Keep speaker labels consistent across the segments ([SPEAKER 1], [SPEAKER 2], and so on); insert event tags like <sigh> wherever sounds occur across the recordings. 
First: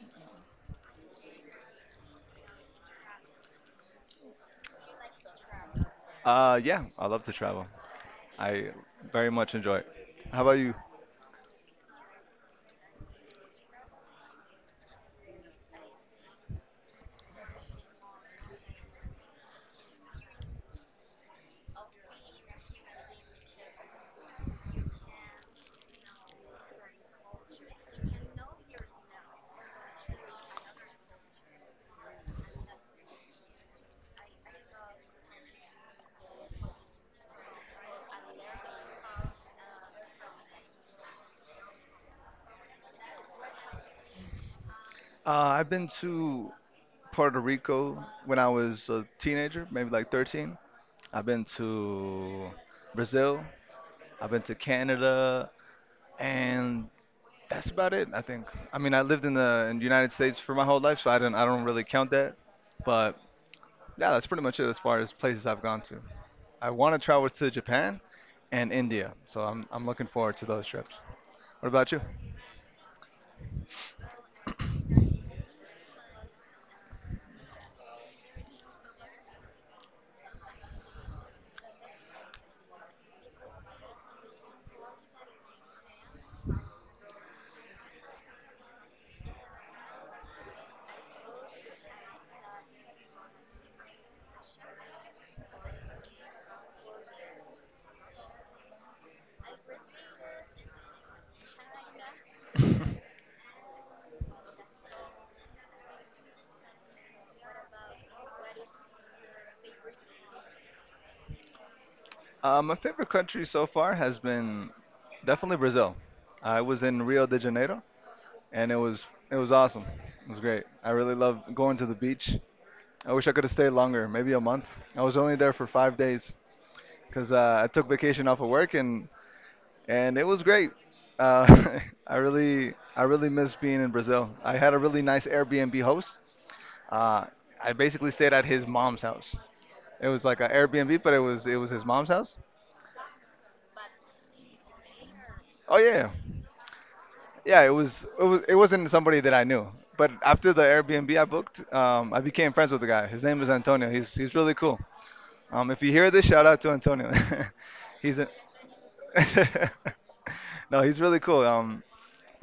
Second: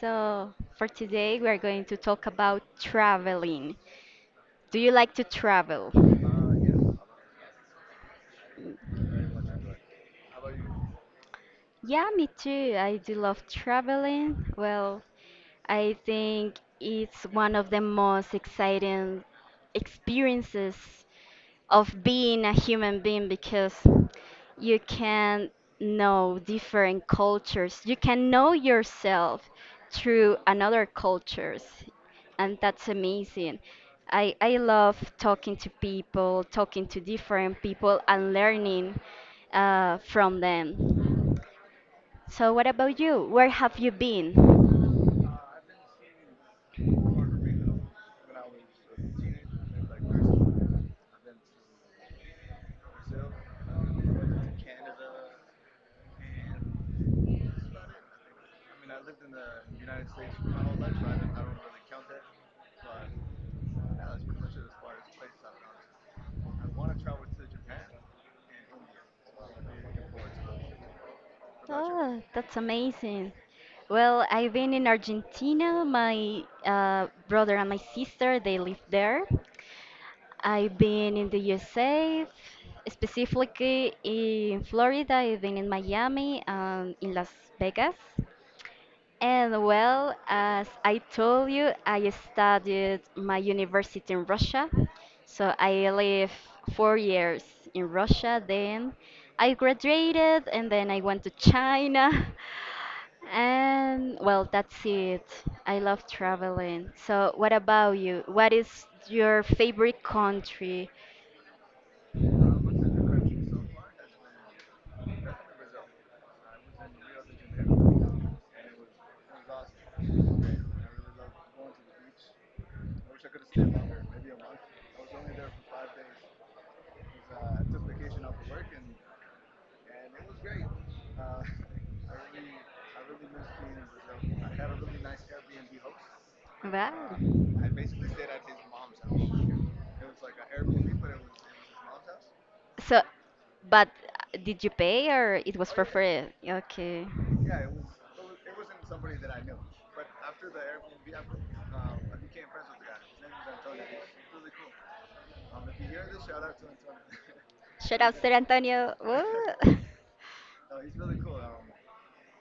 [SPEAKER 1] so for today we are going to talk about traveling. Do you like to travel?
[SPEAKER 2] Yeah, I love to travel. I very much enjoy it. How about you?
[SPEAKER 1] Yeah, me too. I do love traveling. Well, I think it's one of the most exciting experiences of being a human being because you can know different cultures. You can know yourself through another cultures, and that's amazing. I love talking to people, talking to different people, and learning from them. So, what about you? Where have you been?
[SPEAKER 2] I've been to Puerto Rico when I was a teenager, maybe like 13. I've been to Brazil. I've been to Canada, and that's about it, I think. I mean, I lived in the United States for my whole life, so I don't really count that. But yeah, that's pretty much it as far as places I've gone to. I want to travel to Japan and India, so I'm looking forward to those trips. What about you?
[SPEAKER 1] Oh, that's amazing. Well, I've been in Argentina. My brother and my sister, they live there. I've been in the USA, specifically in Florida. I've been in Miami and in Las Vegas. And well, as I told you, I studied my university in Russia. So I lived four years in Russia. Then I graduated and then I went to China. <laughs>
[SPEAKER 2] <laughs>
[SPEAKER 1] And well, that's it. I love traveling. So what about you? What is your favorite country?
[SPEAKER 2] My favorite country so far has been definitely Brazil. I was in Rio de Janeiro, and it was awesome. It was great. I really love going to the beach. I wish I could have stayed longer, maybe a month. I was only there for five days because I took vacation off of work, and it was great. Uh, <laughs> I really miss being in Brazil. I had a really nice Airbnb host.
[SPEAKER 1] Wow.
[SPEAKER 2] Uh, I basically stayed at his mom's house. It was like an Airbnb, but it was his mom's house.
[SPEAKER 1] So, but did you pay or it was
[SPEAKER 2] Oh
[SPEAKER 1] for
[SPEAKER 2] yeah,
[SPEAKER 1] free? Okay.
[SPEAKER 2] yeah. It wasn't somebody that I knew, but after the Airbnb I booked, I became friends with the guy. His name is Antonio. He's really cool. If you hear this, shout out to Antonio.
[SPEAKER 1] Shout
[SPEAKER 2] <laughs>
[SPEAKER 1] out
[SPEAKER 2] He's a.
[SPEAKER 1] Ser Antonio.
[SPEAKER 2] <laughs>
[SPEAKER 1] Woo! <laughs>
[SPEAKER 2] No, he's really cool.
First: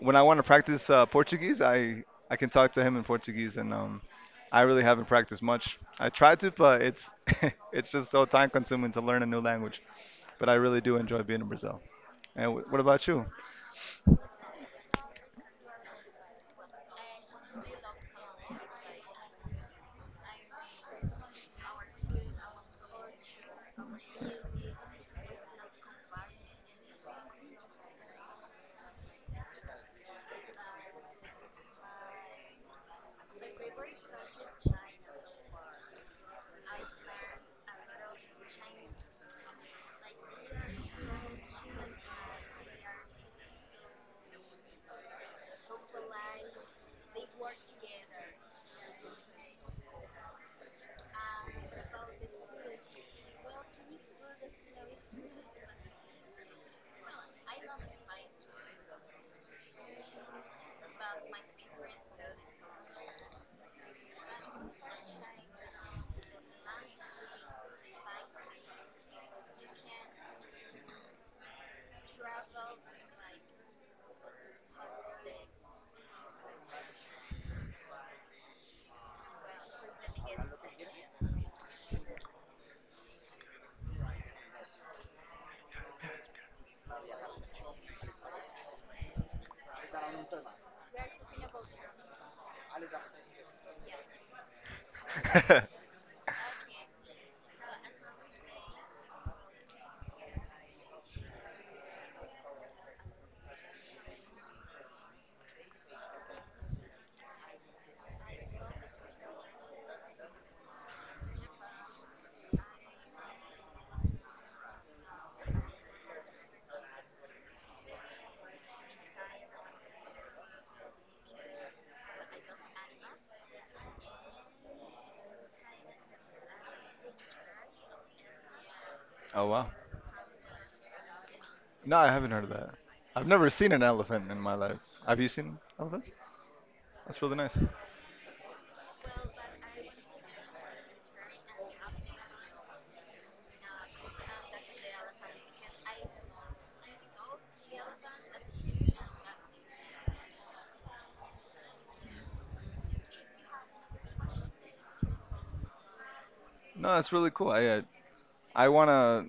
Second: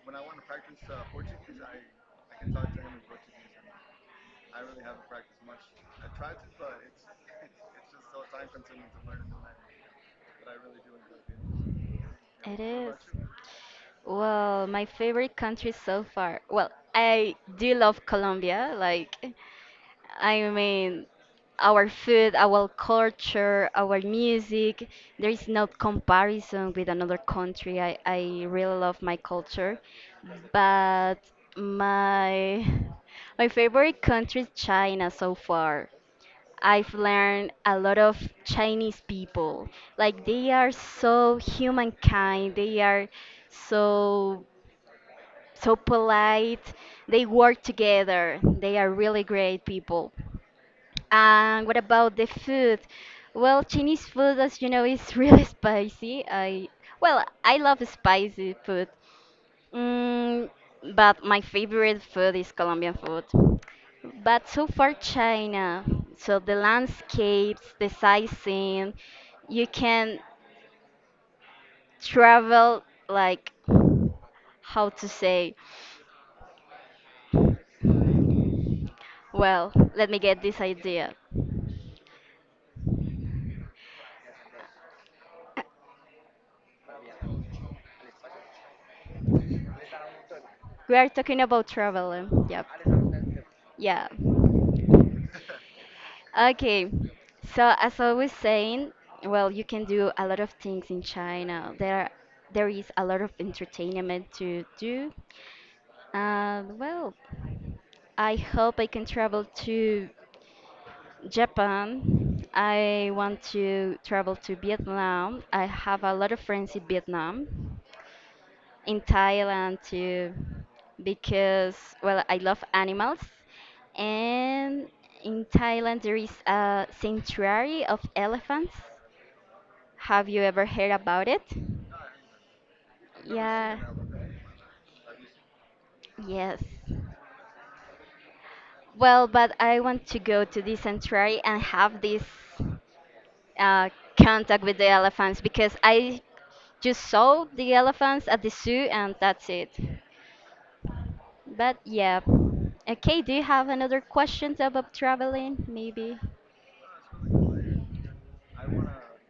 [SPEAKER 2] When I want to practice Portuguese, I can talk to him in Portuguese, and I really haven't practiced much. I tried to, but it's <laughs> it's just so time consuming to learn a new language. But I really do enjoy being in Brazil. And
[SPEAKER 1] It
[SPEAKER 2] what
[SPEAKER 1] is.
[SPEAKER 2] about you?
[SPEAKER 1] Well, my favorite country so far. Well, I do love Colombia. Like, I mean, our food, our culture, our music, there is no comparison with another country. I really love my culture, but my <laughs> my favorite country is China so far. I've learned a lot of Chinese people. Like they are so humankind. They are so so polite. They work together. They are really great people. And what about the food? Well, Chinese food, as you know, is really <laughs> spicy. I well, I love spicy food. Mm, but my favorite food is Colombian food. But so far, China. So the landscapes, the sightseeing, you can travel like how to say. Well, let me get this idea. We are talking about traveling. Yep. Yeah.
[SPEAKER 2] <laughs>
[SPEAKER 1] Okay, so as I was saying, well, you can do a lot of things in China. There is a lot of entertainment to do. And well, I hope I can travel to Japan. I want to travel to Vietnam. I have a lot of friends in Vietnam in Thailand too, because well, I love animals, and in Thailand there is a sanctuary of elephants.
[SPEAKER 2] Oh wow.
[SPEAKER 1] Have you ever heard about it?
[SPEAKER 2] No, I haven't heard of that. I've never seen
[SPEAKER 1] Yeah.
[SPEAKER 2] an elephant in my life. Have you seen elephants?
[SPEAKER 1] Yes.
[SPEAKER 2] That's really nice.
[SPEAKER 1] Well, but I want to go to this sanctuary and have this uh, contact with the elephants because I just saw the elephants at the zoo and that's it. But yeah. Okay, do you have another questions about traveling, maybe?
[SPEAKER 2] No, that's really cool. I wanna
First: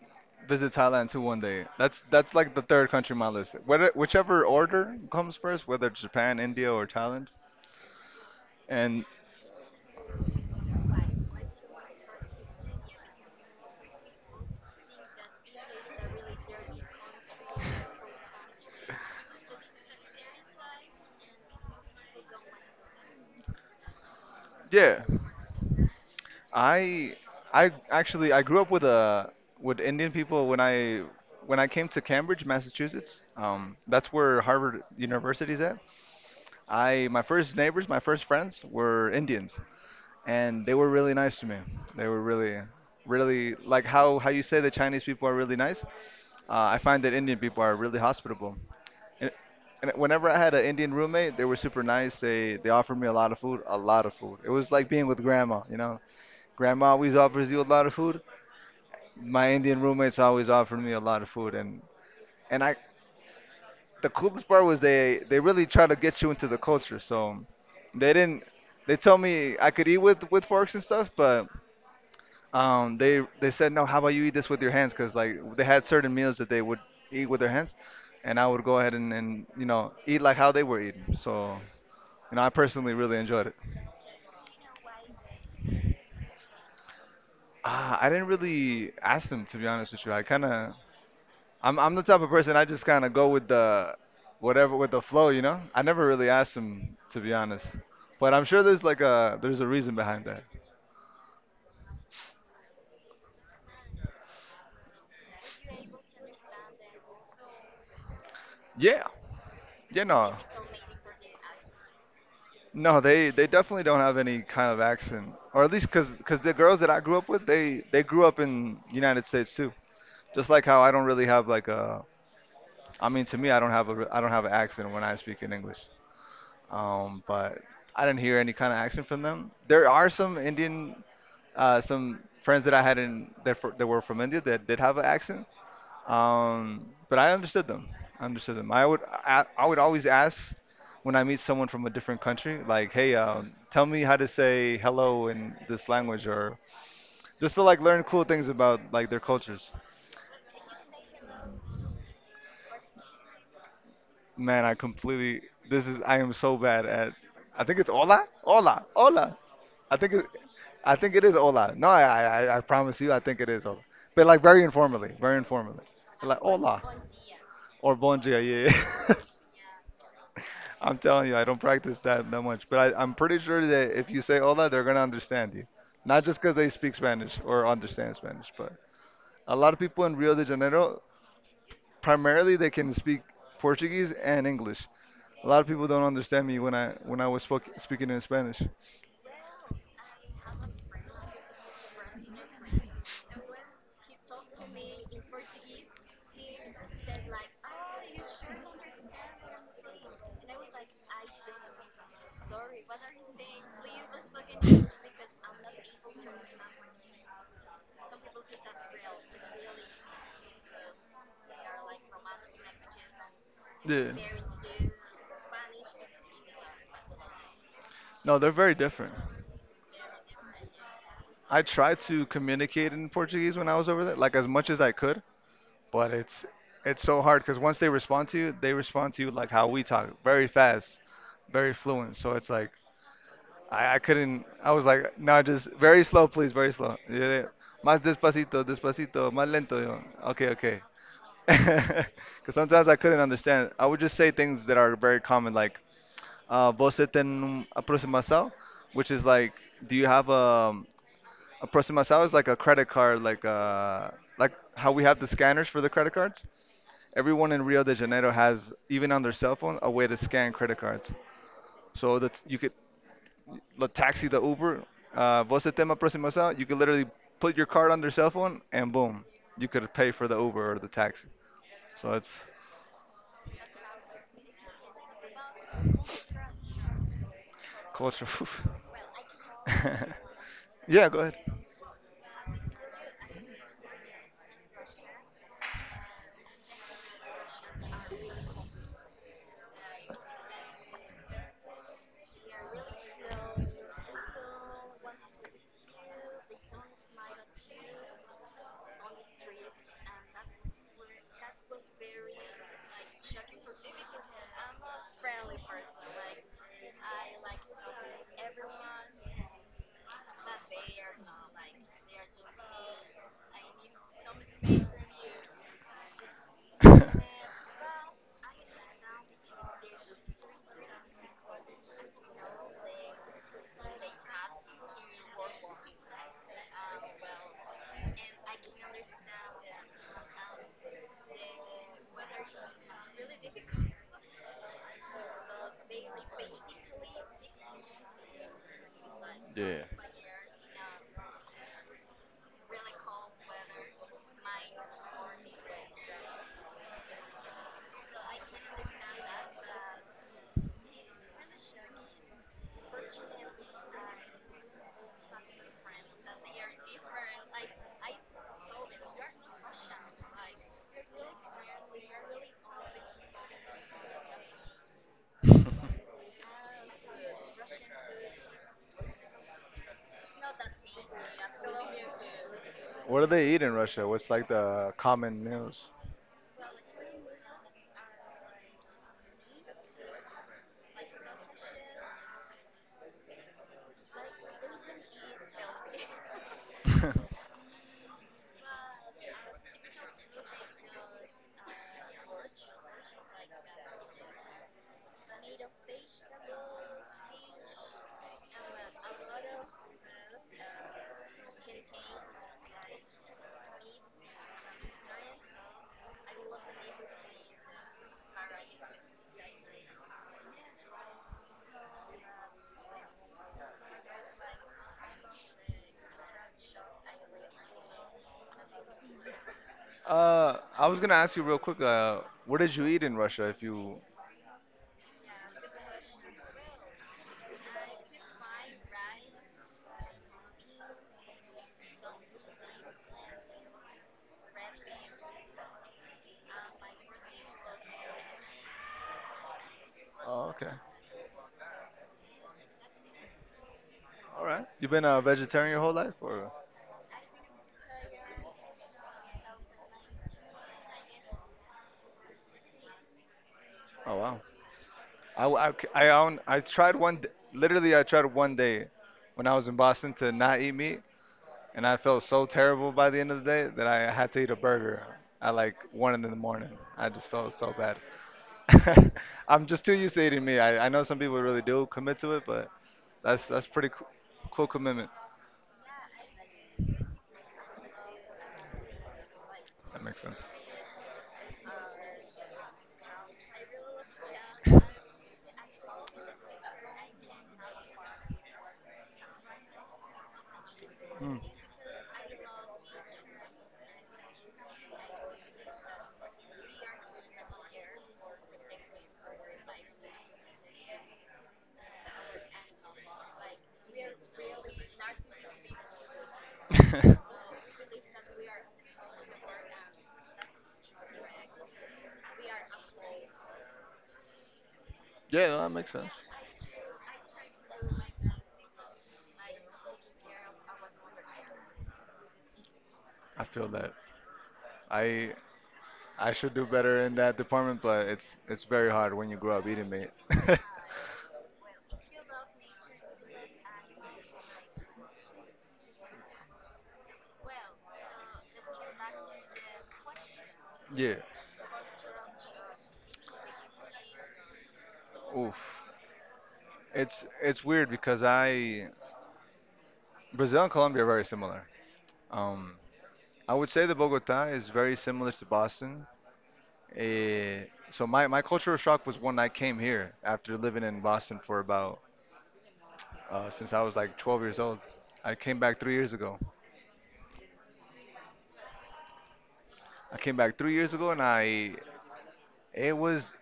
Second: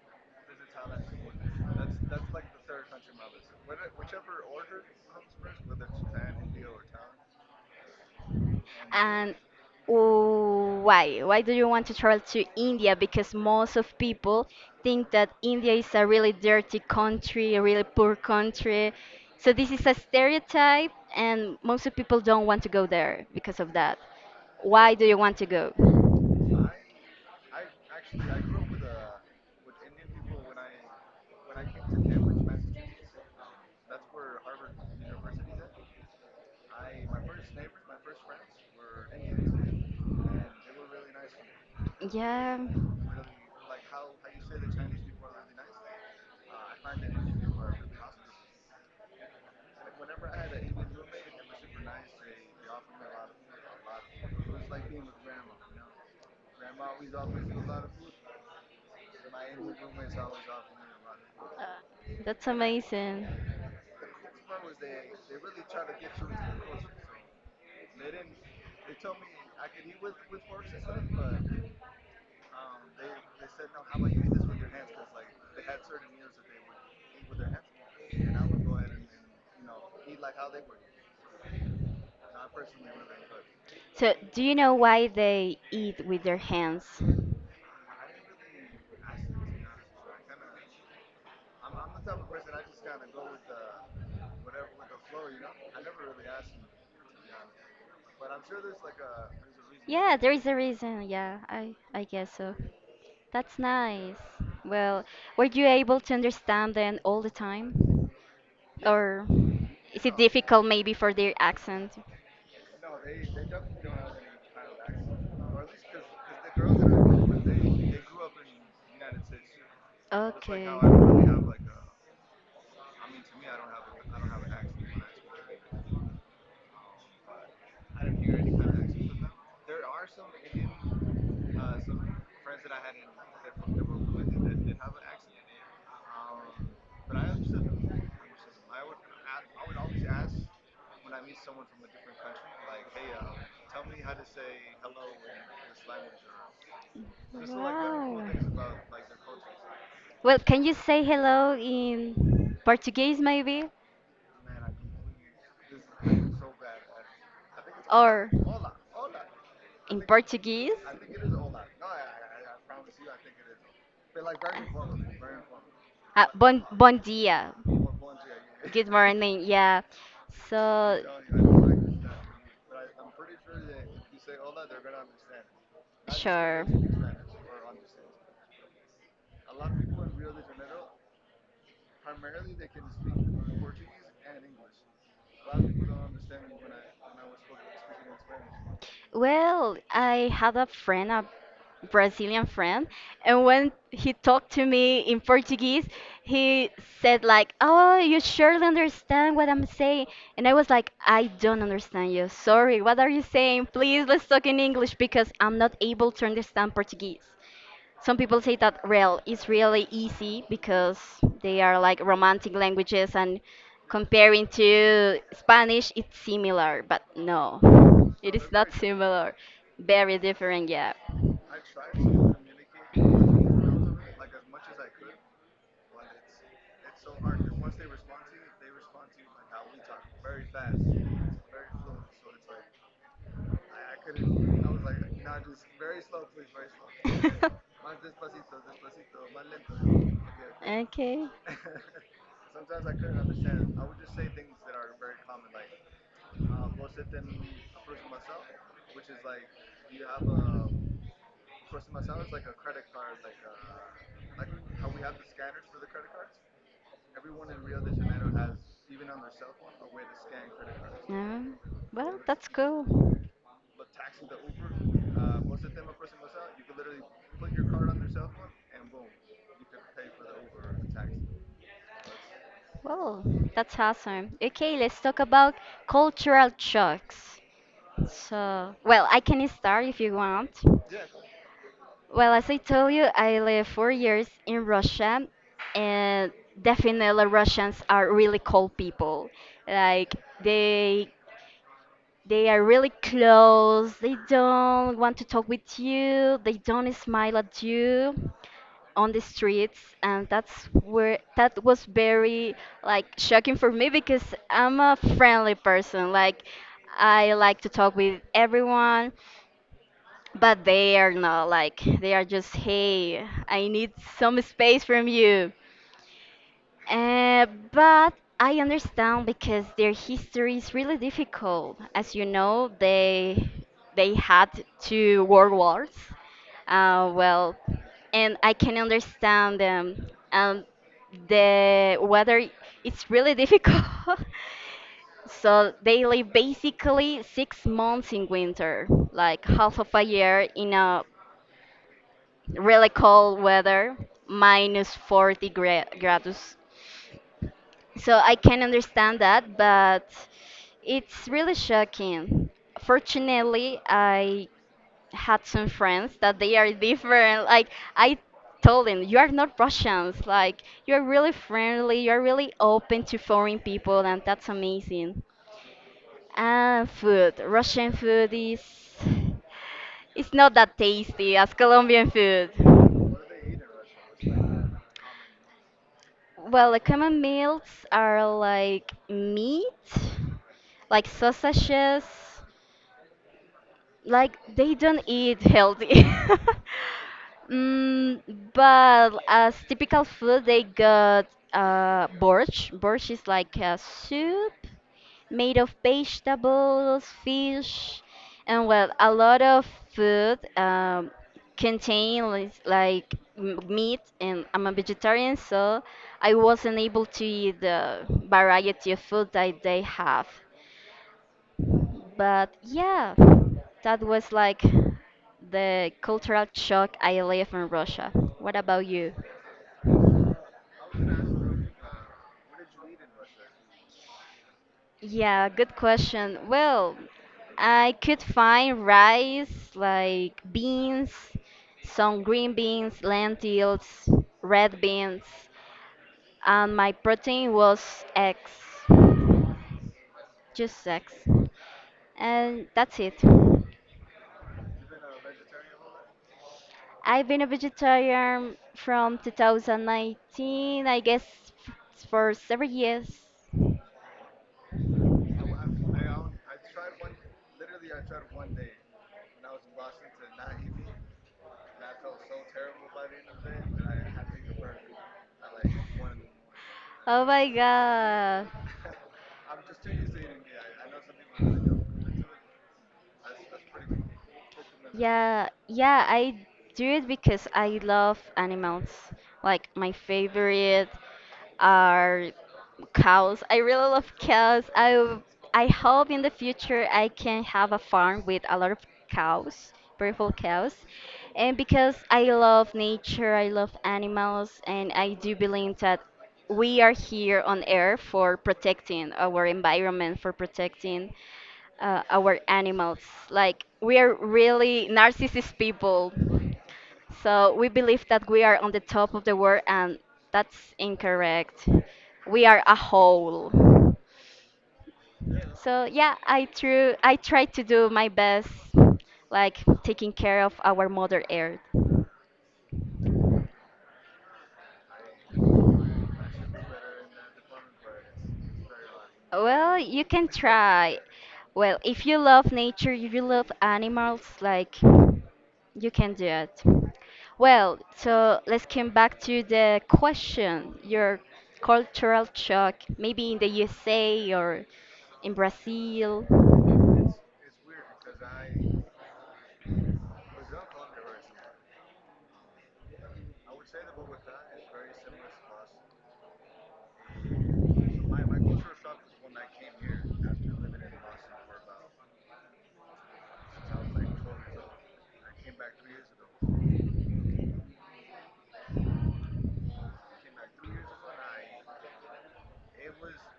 [SPEAKER 2] visit Thailand too one day. That's like the third country on my list. Whether whichever order comes first, whether it's Japan, India, or Thailand. And
[SPEAKER 1] And why? Why do you want to travel to India? Because most of people think that India is a really dirty country, a really poor country. So this is a stereotype, and most of people don't want to go there because of that. Why
[SPEAKER 2] yeah,
[SPEAKER 1] do you want to go?
[SPEAKER 2] I I actually I grew up with a with Indian people when I came to Cambridge, Massachusetts. That's where Harvard University is at. I my first neighbors, my first friends were Indians, and they were really nice to me. They were
[SPEAKER 1] Yeah,
[SPEAKER 2] really, really like how you say the Chinese people are really nice. I find that Indian people are really hospitable. And, and whenever I had an Indian roommate, they were super nice. They offered me a lot of food, a lot of food. It was like being with grandma, you know. Grandma always offers you a lot of food. My Indian roommates always offered me a lot of food,
[SPEAKER 1] uh, that's
[SPEAKER 2] and I
[SPEAKER 1] amazing.
[SPEAKER 2] the coolest part was they really try to get you into the culture. So they didn't. They told me I could eat with forks and stuff, but they said no. How about you eat this with your hands? Because like they had certain meals that they would eat with their hands, and I would go ahead and you know eat like how they were eating. So you know I personally really enjoyed it.
[SPEAKER 1] So do you know why they eat with their hands?
[SPEAKER 2] Ah, I didn't really ask them to be honest with you. I kind of I'm the type of person I just kind of go with the whatever with the flow, you know. I never really asked him to be honest, but I'm sure there's like a there's a reason
[SPEAKER 1] Yeah,
[SPEAKER 2] behind
[SPEAKER 1] there
[SPEAKER 2] that.
[SPEAKER 1] is a reason. Yeah, I guess so. That's nice. Well, were you able to understand them all the time?
[SPEAKER 2] Yeah,
[SPEAKER 1] Or
[SPEAKER 2] yeah,
[SPEAKER 1] is it
[SPEAKER 2] no,
[SPEAKER 1] difficult maybe for their accent?
[SPEAKER 2] no, they definitely don't have any kind of accent, or at least because the girls that I grew up with, they grew up in United States too. Just like
[SPEAKER 1] Okay.
[SPEAKER 2] how I don't really have like a, I mean to me I don't have a I don't have an accent when I speak in English. But I didn't hear any kind of action from them. There are some some friends that I had in that were from India that did have an accent, but I understood them. I understood them. I would always ask when I meet someone from a different country, like, hey, tell me how to say hello in this language, or just to like learn
[SPEAKER 1] Wow.
[SPEAKER 2] cool things about like their cultures.
[SPEAKER 1] Well, can you say hello in Portuguese maybe?
[SPEAKER 2] Man, I completely this is I am so bad at. I think it's
[SPEAKER 1] Or
[SPEAKER 2] hola. I
[SPEAKER 1] in
[SPEAKER 2] think it,
[SPEAKER 1] Portuguese?
[SPEAKER 2] I think it is hola. No, I promise you, I think it is hola. But like very informally, like
[SPEAKER 1] Bon,
[SPEAKER 2] hola
[SPEAKER 1] bon dia.
[SPEAKER 2] or bon dia. Yeah.
[SPEAKER 1] Good
[SPEAKER 2] <laughs>
[SPEAKER 1] morning. Yeah.
[SPEAKER 2] I'm
[SPEAKER 1] So,
[SPEAKER 2] telling you, I don't practice that much, but I'm pretty sure that if you say hola, they're gonna understand you. Not just because
[SPEAKER 1] sure.
[SPEAKER 2] they speak Spanish or understand Spanish, but a lot of people in Rio de Janeiro, primarily they can speak Portuguese and English. A lot of people don't understand me when I was speaking in Spanish.
[SPEAKER 1] Well, I had a friend, a Brazilian friend, and when he talked to me in Portuguese, he said like, "Oh, you surely understand what I'm saying." And I was like, "I don't understand you. Sorry. What are you saying? Please, let's talk in English because I'm not able to understand Portuguese." Some people say that real is really easy because they are like romantic languages and
[SPEAKER 2] Yeah.
[SPEAKER 1] comparing to Spanish it's similar, but no. It
[SPEAKER 2] No,
[SPEAKER 1] is
[SPEAKER 2] they're
[SPEAKER 1] not
[SPEAKER 2] very different.
[SPEAKER 1] similar. Very different, yeah.
[SPEAKER 2] I tried to communicate in Portuguese when I was over there, like as much as I could, but it's so hard because once they respond to you, they respond to you like how we talk, very fast, very fluent. So it's like I couldn't. I was
[SPEAKER 1] <laughs>
[SPEAKER 2] like, no, just very slow, please, very slow. Yeah, Más despacito, despacito, más lento. Yo, okay, okay.
[SPEAKER 1] okay.
[SPEAKER 2] <laughs> Because sometimes I couldn't understand. I would just say things that are very common, like você tem aproximação, which is like, do you have a aproximação is like a credit card, like how we have the scanners for the credit cards. Everyone in Rio de Janeiro has, even on their cell phone, a way to scan credit cards.
[SPEAKER 1] Yeah.
[SPEAKER 2] So
[SPEAKER 1] Well,
[SPEAKER 2] that's
[SPEAKER 1] that's
[SPEAKER 2] you could,
[SPEAKER 1] cool.
[SPEAKER 2] the taxi, the Uber, você tem aproximação. You could literally put your card on their cell phone and boom, you could pay for the Uber or the taxi. So it's
[SPEAKER 1] Well, that's awesome. Okay, let's talk about cultural shocks.
[SPEAKER 2] culture.
[SPEAKER 1] So, well, I can start if you want.
[SPEAKER 2] <laughs> Yeah, go
[SPEAKER 1] Well, as I told you, I lived four years in Russia, and definitely Russians are really cold people. Like they they are really close. They don't want to talk with you. They don't smile at you on the streets, and that's where that was very like shocking for me because I'm a friendly person. Like I like to talk with everyone. But they are not like they are just hey, I need some space from you.
[SPEAKER 2] ahead.
[SPEAKER 1] Uh, but I
[SPEAKER 2] <laughs>
[SPEAKER 1] understand because their history is really difficult. As you know, they had two world wars. Well, and I can understand them. The weather it's really difficult. <laughs> So they live basically six months in winter, like half
[SPEAKER 2] Yeah.
[SPEAKER 1] of a year in a really cold weather, minus 40 grados. So I can understand that, but it's really shocking. Fortunately, I had some friends that they are different. Like I told them, you are not Russians. Like you're really friendly. You're really open to foreign people, and that's amazing. And food, Russian food is it's not that tasty as Colombian food.
[SPEAKER 2] What do they eat in Russia? What's like the common meals?
[SPEAKER 1] Well, the common meals are like meat, like sausages, like they don't eat healthy. <laughs>
[SPEAKER 2] <laughs>
[SPEAKER 1] Mm, but as typical food, they got borscht. Borscht is like a soup made of vegetables, fish, and well, a lot of food contain like, meat. And I'm a vegetarian, so I wasn't able to eat the variety of food that they have. But yeah, that was like the cultural shock I live in Russia. What about you?
[SPEAKER 2] I was gonna ask you real quick, what did you eat in Russia if you,
[SPEAKER 1] Yeah, good question. Well, I could find rice, like beans, some green beans, lentils, red beans, and my protein was eggs,
[SPEAKER 2] oh, okay.
[SPEAKER 1] just eggs. And that's it.
[SPEAKER 2] All right. You've been a vegetarian your whole life, or?
[SPEAKER 1] I've been a vegetarian from 2019, I guess, for seven years.
[SPEAKER 2] Oh wow. I tried Literally, I tried one day when I was in Boston to not eat meat, and I felt so terrible by the end of the day that I had to eat a burger at like one in the morning. I
[SPEAKER 1] Oh
[SPEAKER 2] just
[SPEAKER 1] my
[SPEAKER 2] felt so bad.
[SPEAKER 1] God.
[SPEAKER 2] <laughs> I'm just too used to eating meat. I know some people really do commit to it, but that's pretty cool commitment.
[SPEAKER 1] Yeah, yeah, I do it because I love animals. Like my
[SPEAKER 2] That makes sense.
[SPEAKER 1] favorite. Are cows. I really love cows. I hope in the future I can have a farm with a lot of cows, beautiful cows.
[SPEAKER 2] Mm.
[SPEAKER 1] And because I love nature, I love animals, and I do believe that we are here on earth for protecting our environment, for protecting our animals. Like we are really
[SPEAKER 2] <laughs>
[SPEAKER 1] narcissist people. So we believe that we are on the top of the world, and that's incorrect. We are a whole.
[SPEAKER 2] Yeah, no, that
[SPEAKER 1] So
[SPEAKER 2] makes sense.
[SPEAKER 1] yeah, I tried to do my best, like taking care of our mother earth.
[SPEAKER 2] I feel that I I should do better in that department, but it's very hard when you grow up
[SPEAKER 1] Well,
[SPEAKER 2] eating
[SPEAKER 1] you
[SPEAKER 2] meat.
[SPEAKER 1] can
[SPEAKER 2] <laughs>
[SPEAKER 1] try. Well, if you love nature, if you love animals, like you can do it. Well, so let's come back to the question,
[SPEAKER 2] Yeah.
[SPEAKER 1] your cultural shock, maybe in the USA or in
[SPEAKER 2] Oof,
[SPEAKER 1] Brazil.
[SPEAKER 2] it's weird because I Brazil and Colombia are very similar. Um, I would say that Bogota is very similar to Boston. Eh, so my cultural shock was when I came here after living in Boston for about since I was like 12 years old. I came back three years ago. I came back three years ago, and I it was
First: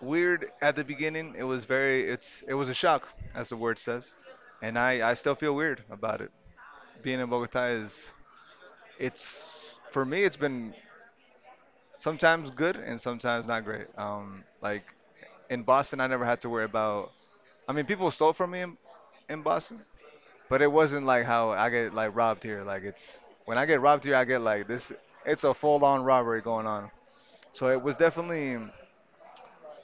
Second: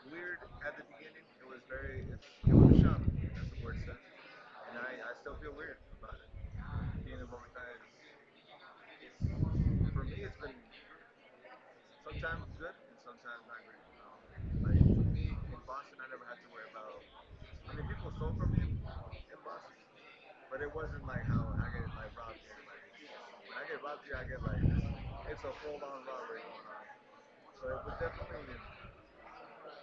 [SPEAKER 2] weird at the beginning. It was very it was a shock, as the word says, and I still feel weird about it. Being in Bogota is it's for me it's been sometimes good and sometimes not great. Like in Boston, I never had to worry about. I mean, people stole from me in Boston. But it wasn't like how I get like robbed here. Like it's when I get robbed here, I get like this. It's a full-on robbery going on. So it was definitely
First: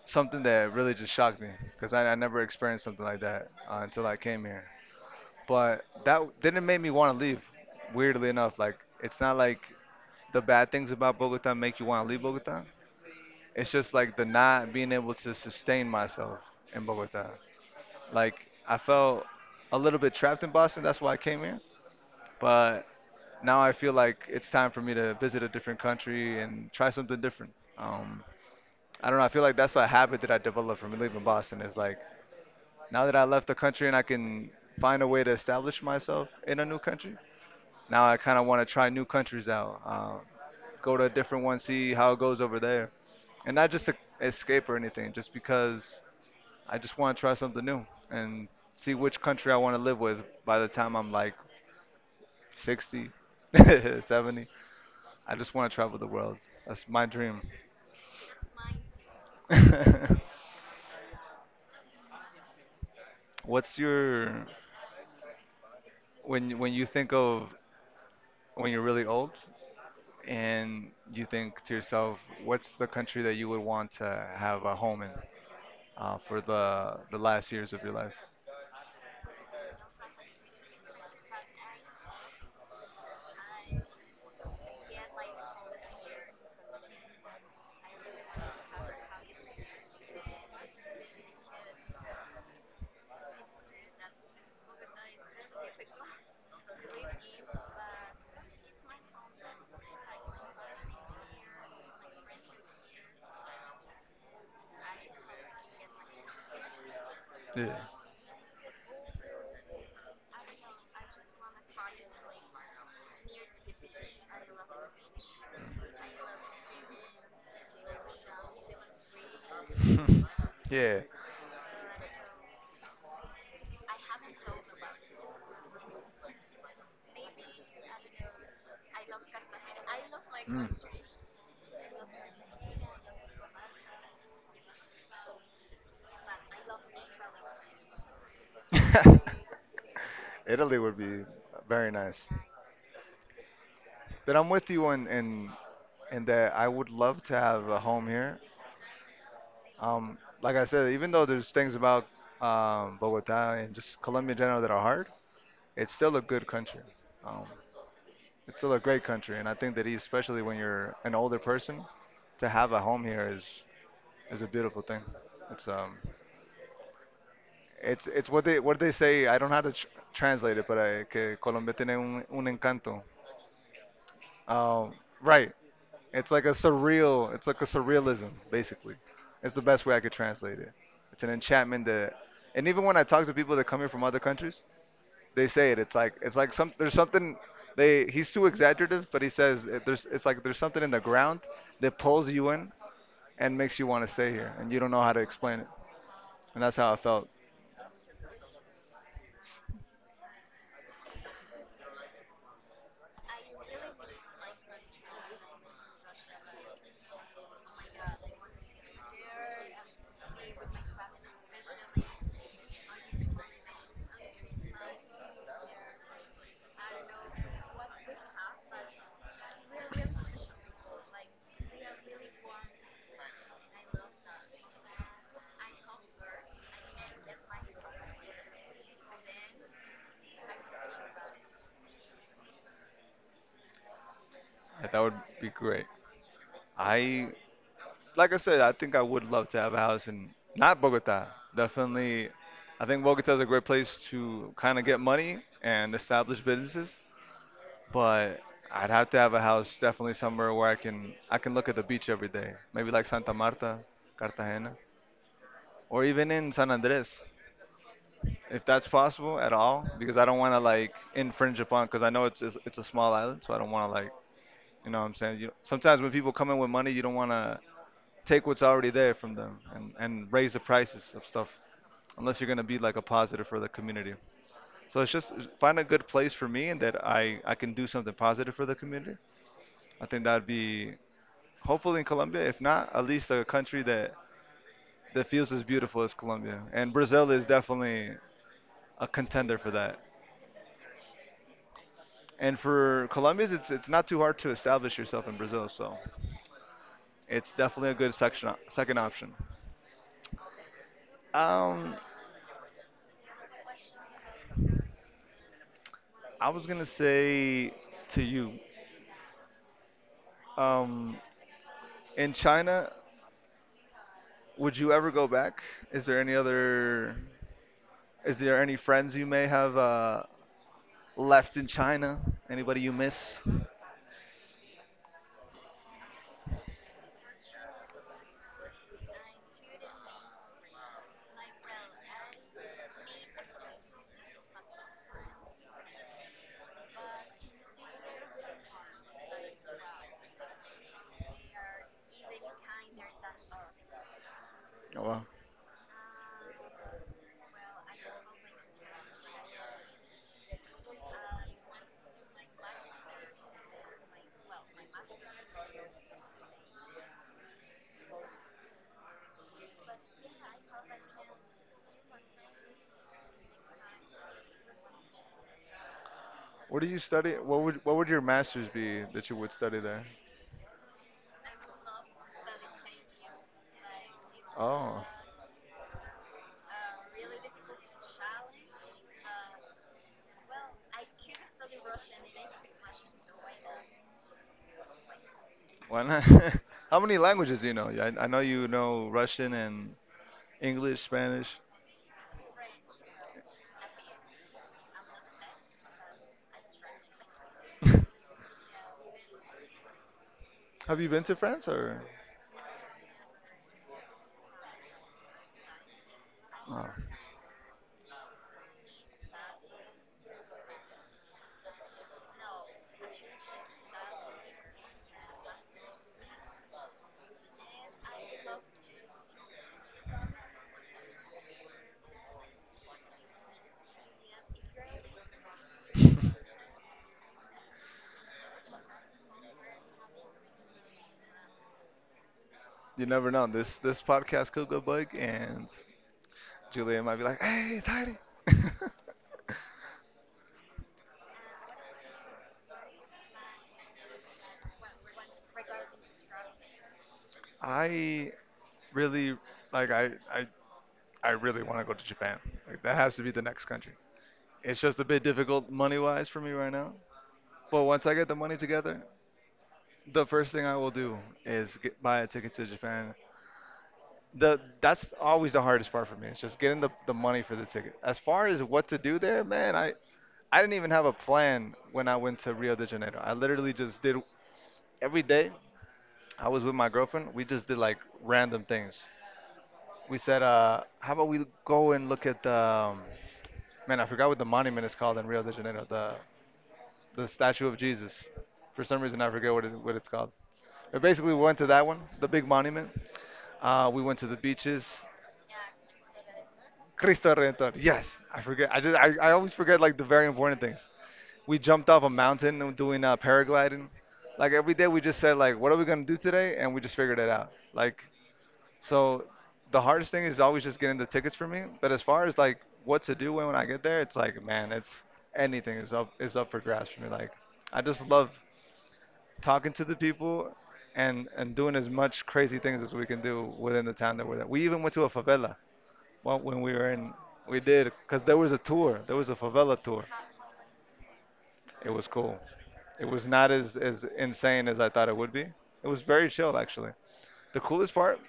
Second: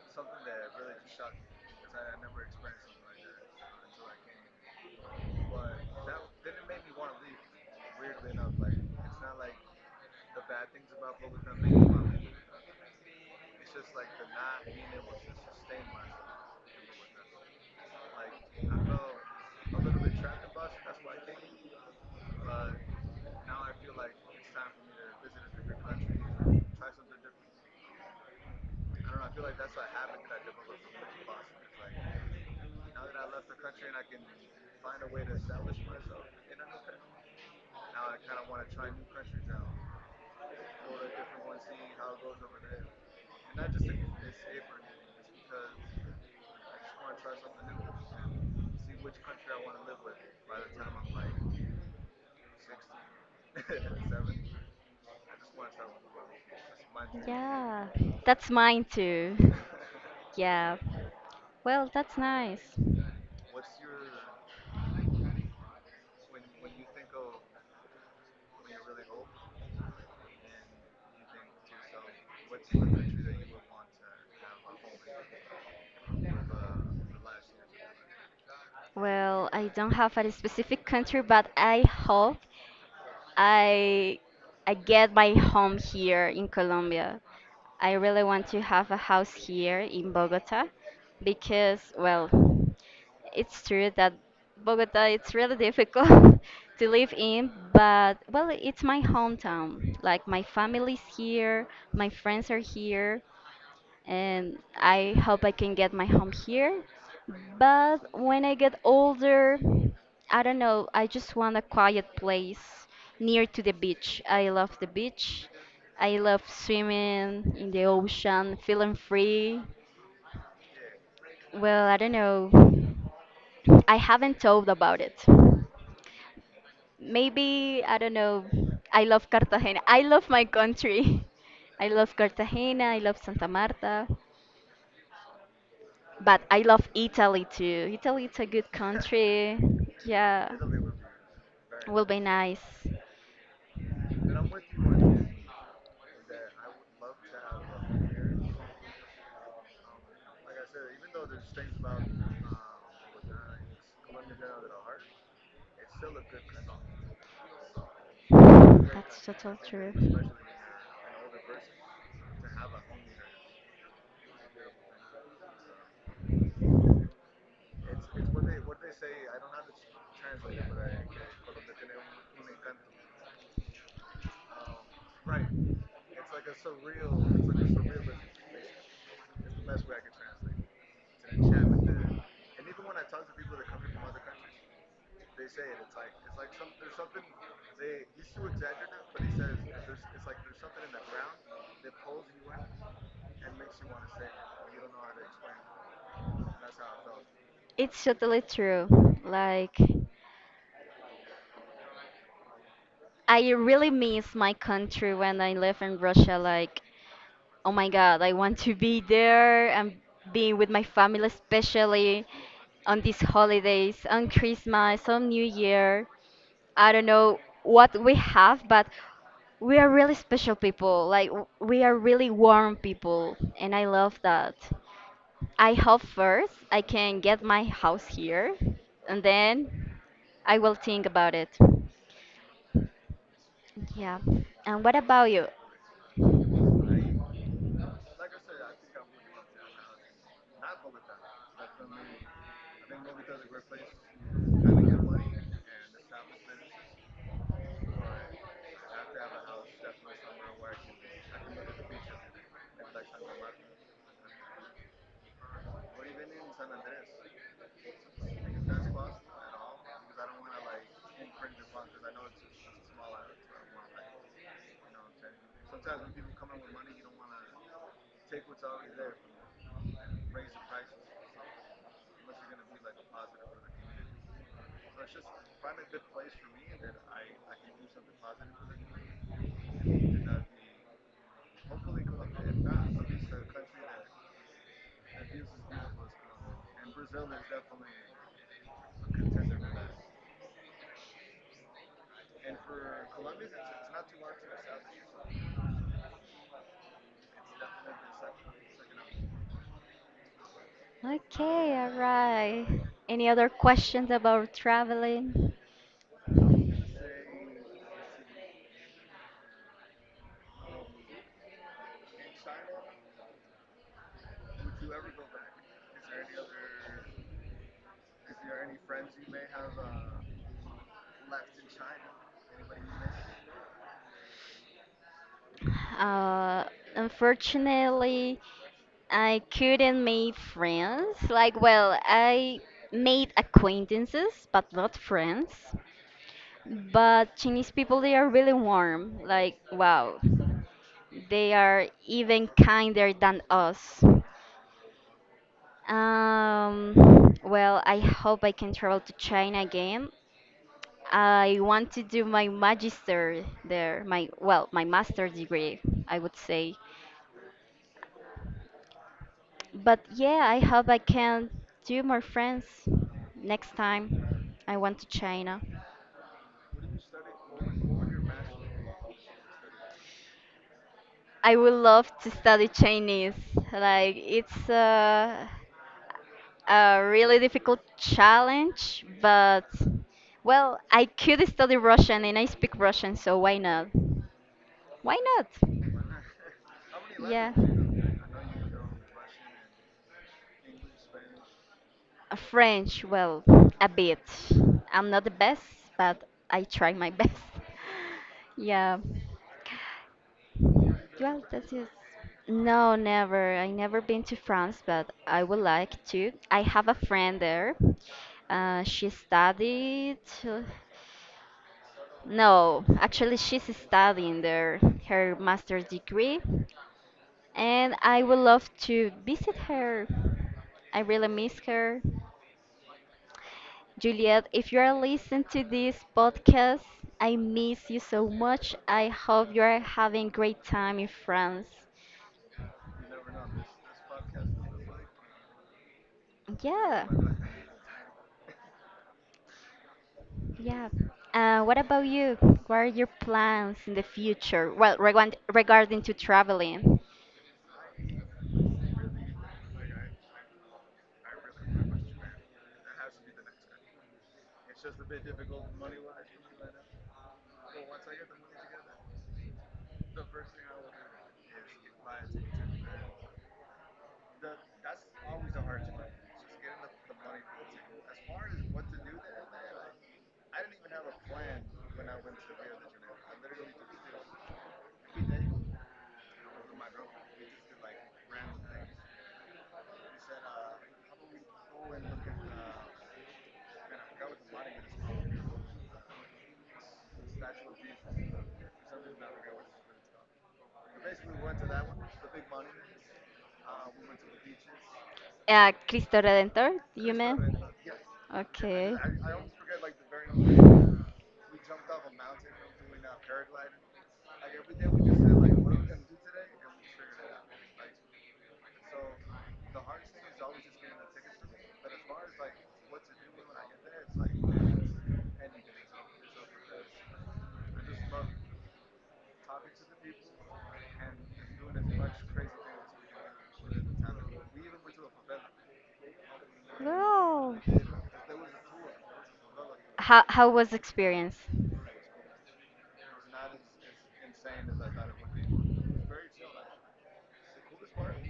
[SPEAKER 2] something that really just shocked me because I never experienced something like that until I came here. But that didn't make me want to leave. Weirdly enough, like it's not like the bad things about Bogota make you want to leave Bogota. It's just like the not being able to sustain myself in Bogota. Like I felt a little bit trapped in Boston. That's why I came here. But now I feel like it's time for me to visit a different country and try something different. Um, I don't know. I feel like that's a habit that I developed from leaving Boston. Is like now that I left the country and I can find a way to establish myself in a new country. Now I kind of want to try new countries out, go to a different one, see how it goes over there, and not just to escape or anything. Just because I just want to try something new and see which country I want to live with by the time I'm like 60, <laughs> 70. I just want to travel the world. That's my dream.
[SPEAKER 1] Yeah, that's mine too.
[SPEAKER 2] <laughs>
[SPEAKER 1] Yeah. Well, that's nice.
[SPEAKER 2] What's your when you think of when you're really old and you think to yourself, what's the country that you would want to have a home in for the last years of your life?
[SPEAKER 1] Well, I don't have a specific country, but I hope I I get my home here in Colombia. I really want to have a house here in Bogota because well, it's true that Bogota it's really difficult <laughs> to live in, but well, it's my hometown. Like my family's here, my friends are here, and I hope I can get my home here.
[SPEAKER 2] Yeah.
[SPEAKER 1] But when I get older, I don't know, I just want a quiet place near to the beach. I love the beach. I love swimming in the ocean, feeling free.
[SPEAKER 2] <laughs> Yeah.
[SPEAKER 1] Well, I don't know. I haven't thought about it. Maybe, I don't know. I love Cartagena. I love my
[SPEAKER 2] Mm.
[SPEAKER 1] country. <laughs> I love Cartagena. I love Santa Marta. But I love Italy too. Italy is a good country.
[SPEAKER 2] <laughs>
[SPEAKER 1] Yeah,
[SPEAKER 2] Italy would be very
[SPEAKER 1] will be
[SPEAKER 2] nice.
[SPEAKER 1] nice.
[SPEAKER 2] But I'm with you in in that I would love to have a home here. Um, like I said, even though there's things about Bogota and just Colombia in general that are hard, it's still a good country. Um, it's still a great
[SPEAKER 1] That's
[SPEAKER 2] country, and I
[SPEAKER 1] total
[SPEAKER 2] think that
[SPEAKER 1] true.
[SPEAKER 2] especially when you're an older person, to have a home here is a beautiful thing. It's it's what they say. I don't know how to tr translate it, but I, que Colombia tiene un encanto. Um, right. It's like a surreal. It's like a surrealism, basically. It's the best way I could translate it. It's an enchantment that, and even when I talk to people that come here from other countries, they say it. It's like some there's something. They he's too exaggerative, but he says it, there's it's like there's something in the ground that pulls you in and makes you want to stay here, and you don't know how to explain it. And that's how I felt.
[SPEAKER 1] It's totally true. Like, I really miss my country when I live in Russia. Like, oh my God, I want to be there and be with my family, especially on these holidays, on Christmas, on New Year. I don't know what we have, but we are really special people. Like we are really warm people, and I love that. I hope first I can get my house here, and then I will think about it. Yeah. And what
[SPEAKER 2] Like, that would
[SPEAKER 1] about you?
[SPEAKER 2] be great. I Like I said, I think I would love to have a house in not Bogota. Definitely, I think Bogota is a great place to kind of get money and establish businesses. But I'd have to have a house definitely somewhere where I can look at the beach every day. Maybe like Santa Marta, Cartagena, or even in San Andres, if that's possible at all. Because I don't want to like infringe upon because I know it's a small island, so I don't want to like you know what I'm saying. You, sometimes when people come in with money, you don't want to take what's already there from them and raise the prices of stuff unless you're going to be like a positive for the community, so it's just find a good place for me and that I can do something positive for the community. I think that would be hopefully in Colombia, if not at least a country that feels as beautiful as Colombia. And Brazil is definitely a contender for that, and for Colombians it's not too hard to establish yourself in Brazil, so it's definitely a good section second option.
[SPEAKER 1] Okay, all
[SPEAKER 2] um
[SPEAKER 1] right. Any other questions about traveling?
[SPEAKER 2] I was going to say to you, um, in China, would you ever go back? Is there any other? Is there any friends you may have left in China? Anybody you miss? Oh,
[SPEAKER 1] Uh, unfortunately, I couldn't make friends. Like, well, I made acquaintances, but not friends. But Chinese people, they are really warm. Like, wow, they are even kinder than us.
[SPEAKER 2] wow.
[SPEAKER 1] Well, I hope I can travel to China again. I want to do my magister there, my well, my master's degree, I would say. But yeah, I hope I can do more friends next time I went to China.
[SPEAKER 2] What do you study? What would your masters be that you would study there?
[SPEAKER 1] I would love to study Chinese. Like it's
[SPEAKER 2] Oh,
[SPEAKER 1] a really difficult challenge, but well, I could study Russian and I speak Russian, so why not? Why not?
[SPEAKER 2] why not? <laughs> How many
[SPEAKER 1] Yeah.
[SPEAKER 2] languages do you know? I know you know Russian and English, Spanish.
[SPEAKER 1] French, well, a bit. I'm not the best, but I try my <laughs> best.
[SPEAKER 2] <laughs>
[SPEAKER 1] Yeah.
[SPEAKER 2] Have you been to
[SPEAKER 1] Well,
[SPEAKER 2] France
[SPEAKER 1] that is.
[SPEAKER 2] or?
[SPEAKER 1] No, never. I never been to France, but I would like to. I
[SPEAKER 2] Oh.
[SPEAKER 1] have a friend there. She studied. uh, No, actually, she's studying there her master's degree, and I would love to visit her. I really miss her. Juliet, if you are listening to this
[SPEAKER 2] <laughs>
[SPEAKER 1] podcast, I miss you so much. I hope you are having great time in France.
[SPEAKER 2] You never know. This podcast could go bug, and Julia
[SPEAKER 1] Yeah,
[SPEAKER 2] might be like, "Hey, it's Heidi."
[SPEAKER 1] yeah. What about you? What are your plans in the future? Well, regarding to traveling.
[SPEAKER 2] <laughs> I really like. I I I really want to go to Japan. Like, that has to be the next country. It's just a bit difficult money wise for me right now. But once I get the money together, the first thing I will do is buy a ticket to Japan. The that's always the hardest part for me. It's just getting the money for the ticket. As far as what to do there, man, I didn't even have a plan when I went to Rio de Janeiro. I literally just did every day. I was with my girlfriend. We just did like random things. We said, how about we go and look at man, I forgot what the monument is called in Rio de Janeiro, the statue of Jesus. For some reason, I forget what it's called. But basically, we went to that one, the big monument. We went to the beaches.
[SPEAKER 1] Cristo Redentor, you
[SPEAKER 2] Cristo
[SPEAKER 1] mean?
[SPEAKER 2] Redentor. Yes, I forget. I
[SPEAKER 1] Okay.
[SPEAKER 2] just, I, I always forget like the very important things. We jumped off a mountain and doing paragliding. Like every day, we just said like, what are we gonna do today? And we just figured it out. Like, so the hardest thing is always just getting the tickets for me. But as far as like what to do when I get there, it's like, man, it's anything is up for grabs for me. Like, I just love talking to the people and doing as much crazy things as we can do within the town that we're in. We even went to a favela well, when we were in.
[SPEAKER 1] Wow.
[SPEAKER 2] We did because there was a tour. There was a favela tour.
[SPEAKER 1] How was the experience?
[SPEAKER 2] It was cool. It was not as insane as I thought it would be. It was very chill actually. The coolest part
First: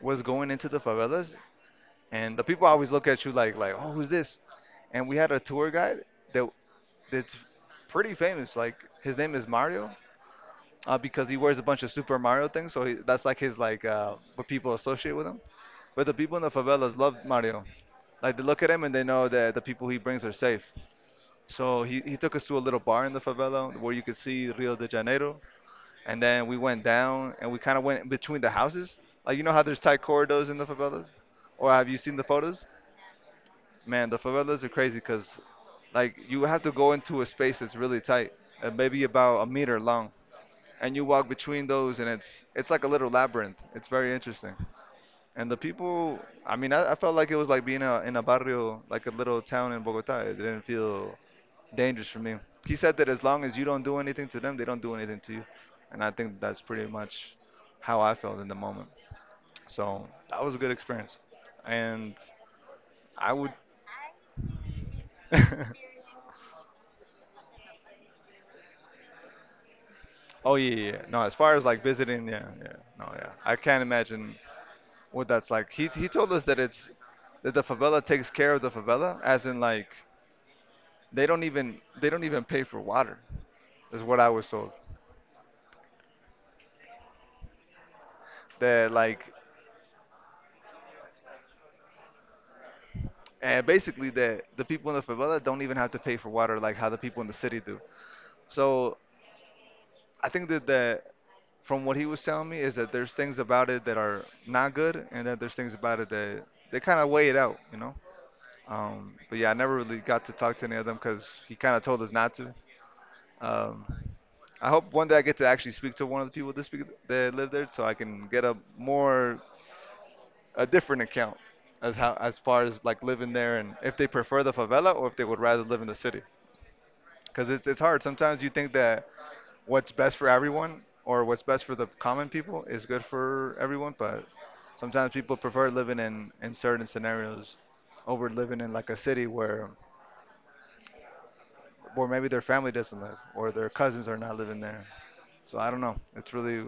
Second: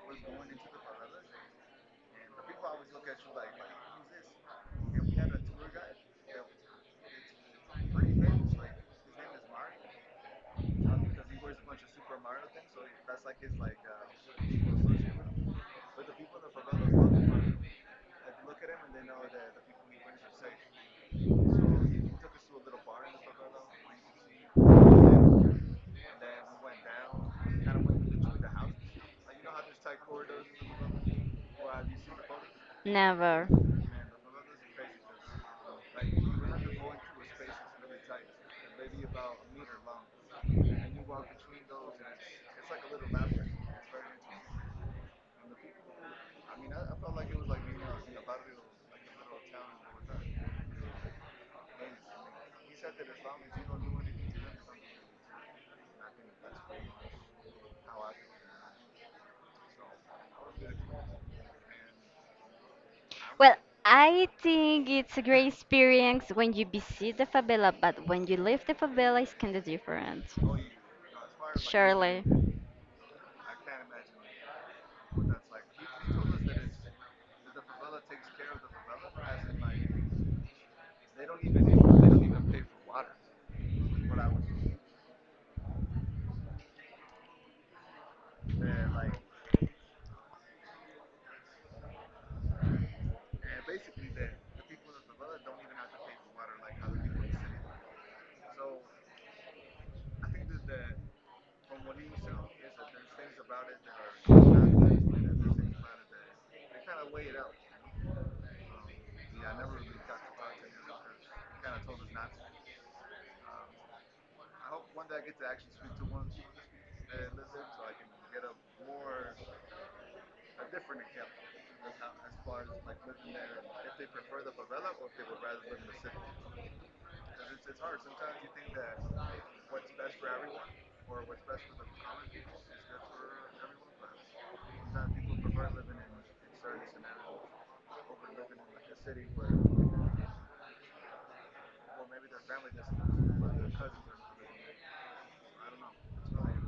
[SPEAKER 2] was going into the favelas, and the people always look at you like oh, who's this? And we had a tour guide that that's pretty famous. Like, his name is Mario, because he wears a bunch of Super Mario things, so he, that's like his like what people associate with him. But the people in the favelas love Mario, like they look at him and they know that the people he brings are safe. So he took us to a little bar in the favela where you could see Rio de Janeiro, and then we went down, and we kind of went between the houses, like, you know how there's tight corridors in the favelas, or have you seen the photos?
[SPEAKER 1] Never.
[SPEAKER 2] Man, the favelas are crazy because, like, you have to go into a space that's really tight, maybe about a meter long, and you walk between those, and it's like a little labyrinth. It's very interesting. And the people, I mean, I felt like it was like being in a barrio, like a little town in Bogota. It didn't feel dangerous for me. He said that as long as you don't do anything to them, they don't do anything to you, and I think that's pretty much how I felt in the moment. So that was a good experience, and I would.
[SPEAKER 1] Well, I think it's a great
[SPEAKER 2] <laughs>
[SPEAKER 1] experience when you visit the favela, but when you leave the favela, it's kind of different.
[SPEAKER 2] Oh yeah, yeah, yeah. No, as far as like
[SPEAKER 1] Surely.
[SPEAKER 2] visiting, yeah, yeah. No, yeah. I can't imagine what that's like. He told us that it's that the favela takes care of the favela, as in like they don't even pay for water, is what I was told. That, like, and basically the people in the favela don't even have to pay for water like how the people in the city do. So I think that the from what he was telling me is that there's things about it that are not good and that there's things about it that they kind of weigh it out. But yeah, I never really got to talk to any of them because he kind of told us not to. Um, I hope one day I get to actually speak to one of the people that live there, so I can get a different account as far as like living there, and if they prefer the favela or if they would rather live in the city. Because it's hard. Sometimes you think that what's best for everyone or what's best for the common people is good for everyone, but sometimes people prefer living in certain scenarios over living in like a city where or maybe their family doesn't live, or their cousins are not living there. So I don't know. It's really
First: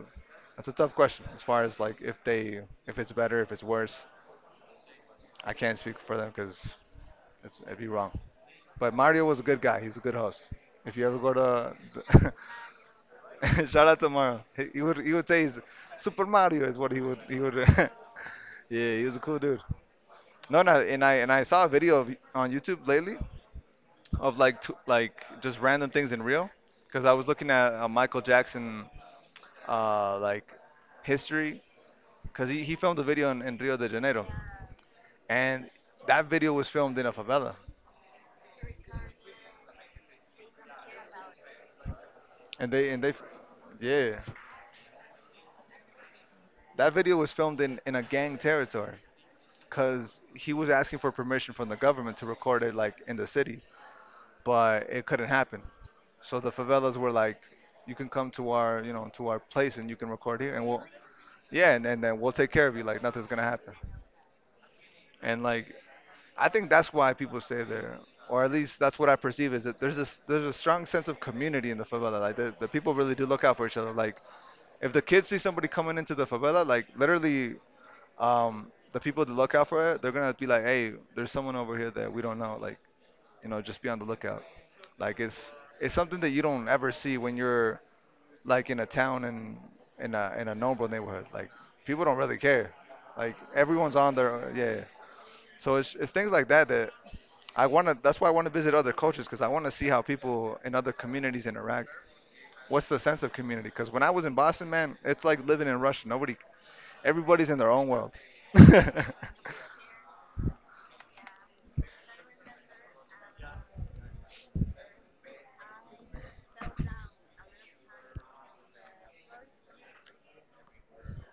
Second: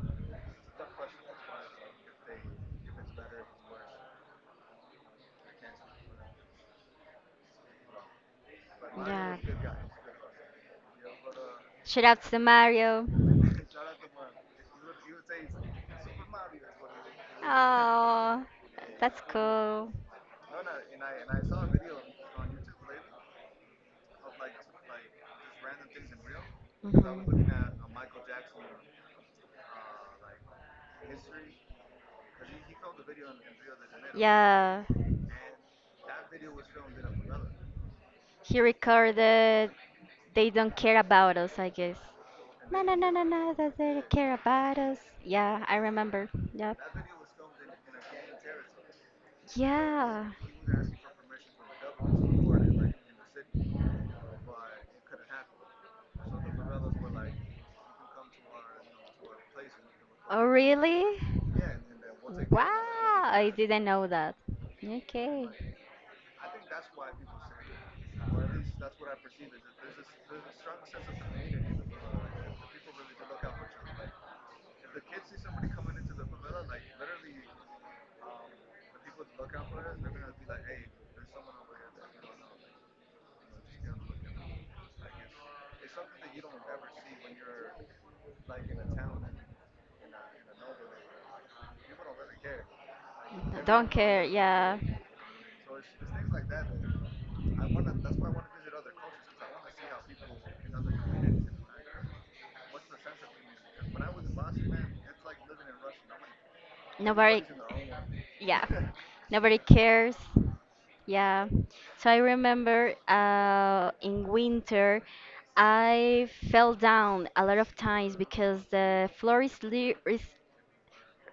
[SPEAKER 2] That's a tough question as far as like if it's better, if it's worse. I can't speak for them because it'd be wrong. But Mario
[SPEAKER 1] Yeah.
[SPEAKER 2] was a good guy. He's a good host. If you ever go
[SPEAKER 1] Shout out
[SPEAKER 2] to
[SPEAKER 1] to Mario.
[SPEAKER 2] <laughs> shout out to Mario, he would say he's Super Mario is what he would. <laughs> Yeah,
[SPEAKER 1] Oh,
[SPEAKER 2] he was a
[SPEAKER 1] that's
[SPEAKER 2] cool dude.
[SPEAKER 1] cool.
[SPEAKER 2] No, no, and I saw a video on YouTube lately of like just random things in real because I was looking at a Michael Jackson like history because he filmed a video in Rio de Janeiro,
[SPEAKER 1] Yeah,
[SPEAKER 2] and that video was filmed in a favela,
[SPEAKER 1] he recorded They Don't Care About Us, I guess.
[SPEAKER 2] and
[SPEAKER 1] No, no, no, no, no, that they don't
[SPEAKER 2] yeah,
[SPEAKER 1] care about us. Yeah, I remember. Yep.
[SPEAKER 2] that video was filmed in a gang territory because
[SPEAKER 1] Yeah.
[SPEAKER 2] he was asking for permission from the government to record it like in the city, but it couldn't happen. So the favelas were like, you can come to our you know to our place and you can record
[SPEAKER 1] Oh,
[SPEAKER 2] here, and we'll
[SPEAKER 1] really?
[SPEAKER 2] yeah, and then we'll take care of you like
[SPEAKER 1] Wow,
[SPEAKER 2] nothing's gonna
[SPEAKER 1] I
[SPEAKER 2] happen.
[SPEAKER 1] didn't know that.
[SPEAKER 2] And
[SPEAKER 1] Okay.
[SPEAKER 2] like I think that's why people stay there, or at least that's what I perceive is that there's a strong sense of community in the favela. Like the people really do look out for each other. Like if the kids see somebody coming into the favela, like literally, um, the people that look out for it, they're gonna be like, hey, there's someone over here that we don't know. Like you know, just be on the lookout. Like it's it's something that you don't ever see when you're like in a town and in a normal neighborhood. Like people don't really care. Like
[SPEAKER 1] Don't
[SPEAKER 2] everyone's on
[SPEAKER 1] care,
[SPEAKER 2] their yeah,
[SPEAKER 1] yeah.
[SPEAKER 2] yeah. So it's things like that that I want to. That's why I want to visit other cultures because I want to see how people in other communities interact. What's the sense of community? Because when I was in Boston, man, it's like living in Russia. Nobody,
[SPEAKER 1] Nobody,
[SPEAKER 2] everybody's in their own world.
[SPEAKER 1] yeah. <laughs>
[SPEAKER 2] <laughs>
[SPEAKER 1] Nobody cares. Yeah. So I remember in winter I fell down a lot of times because the floor is, is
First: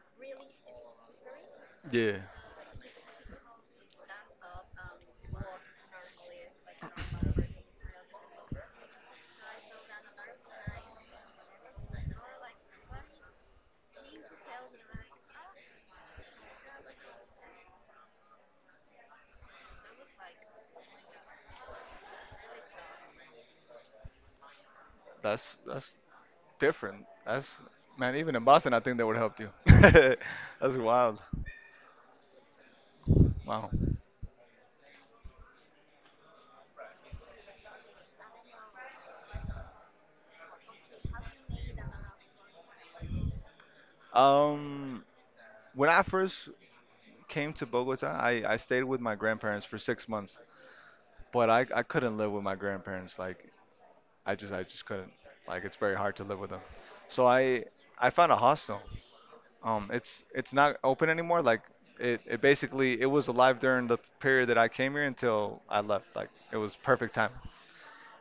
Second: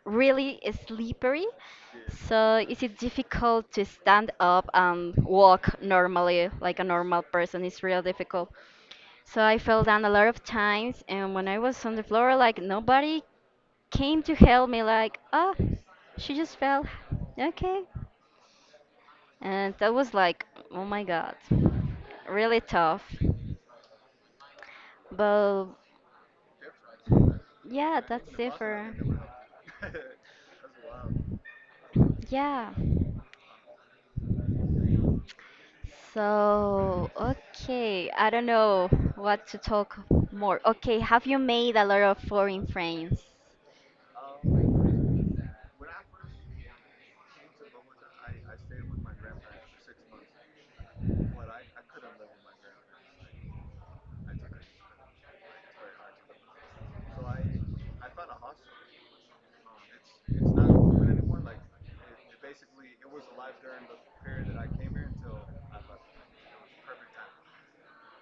[SPEAKER 1] really slippery.
[SPEAKER 2] yeah,
[SPEAKER 1] So is it difficult to stand up and walk normally like a normal person? It's real difficult. So I fell down a lot of times, and when I was on the floor, like nobody came to help me like, "Oh, she just fell." Okay. And that was like, oh my god, really tough. But
[SPEAKER 2] that's different. That's
[SPEAKER 1] yeah,
[SPEAKER 2] Man.
[SPEAKER 1] that's
[SPEAKER 2] Even in
[SPEAKER 1] it
[SPEAKER 2] Boston, I
[SPEAKER 1] for.
[SPEAKER 2] think that would help you. <laughs> that's wild.
[SPEAKER 1] Yeah.
[SPEAKER 2] Wow.
[SPEAKER 1] So, okay, I don't know what to talk more. Okay, have you made a lot of foreign friends?
[SPEAKER 2] Um, when I first came to Bogota, I stayed with my grandparents for 6 months, but I couldn't live with my grandparents. Like I just couldn't. Like it's very hard to live with them. So I found a hostel. It's not open anymore. Like it basically it was alive during the period that I came here until I left. Like it was perfect time.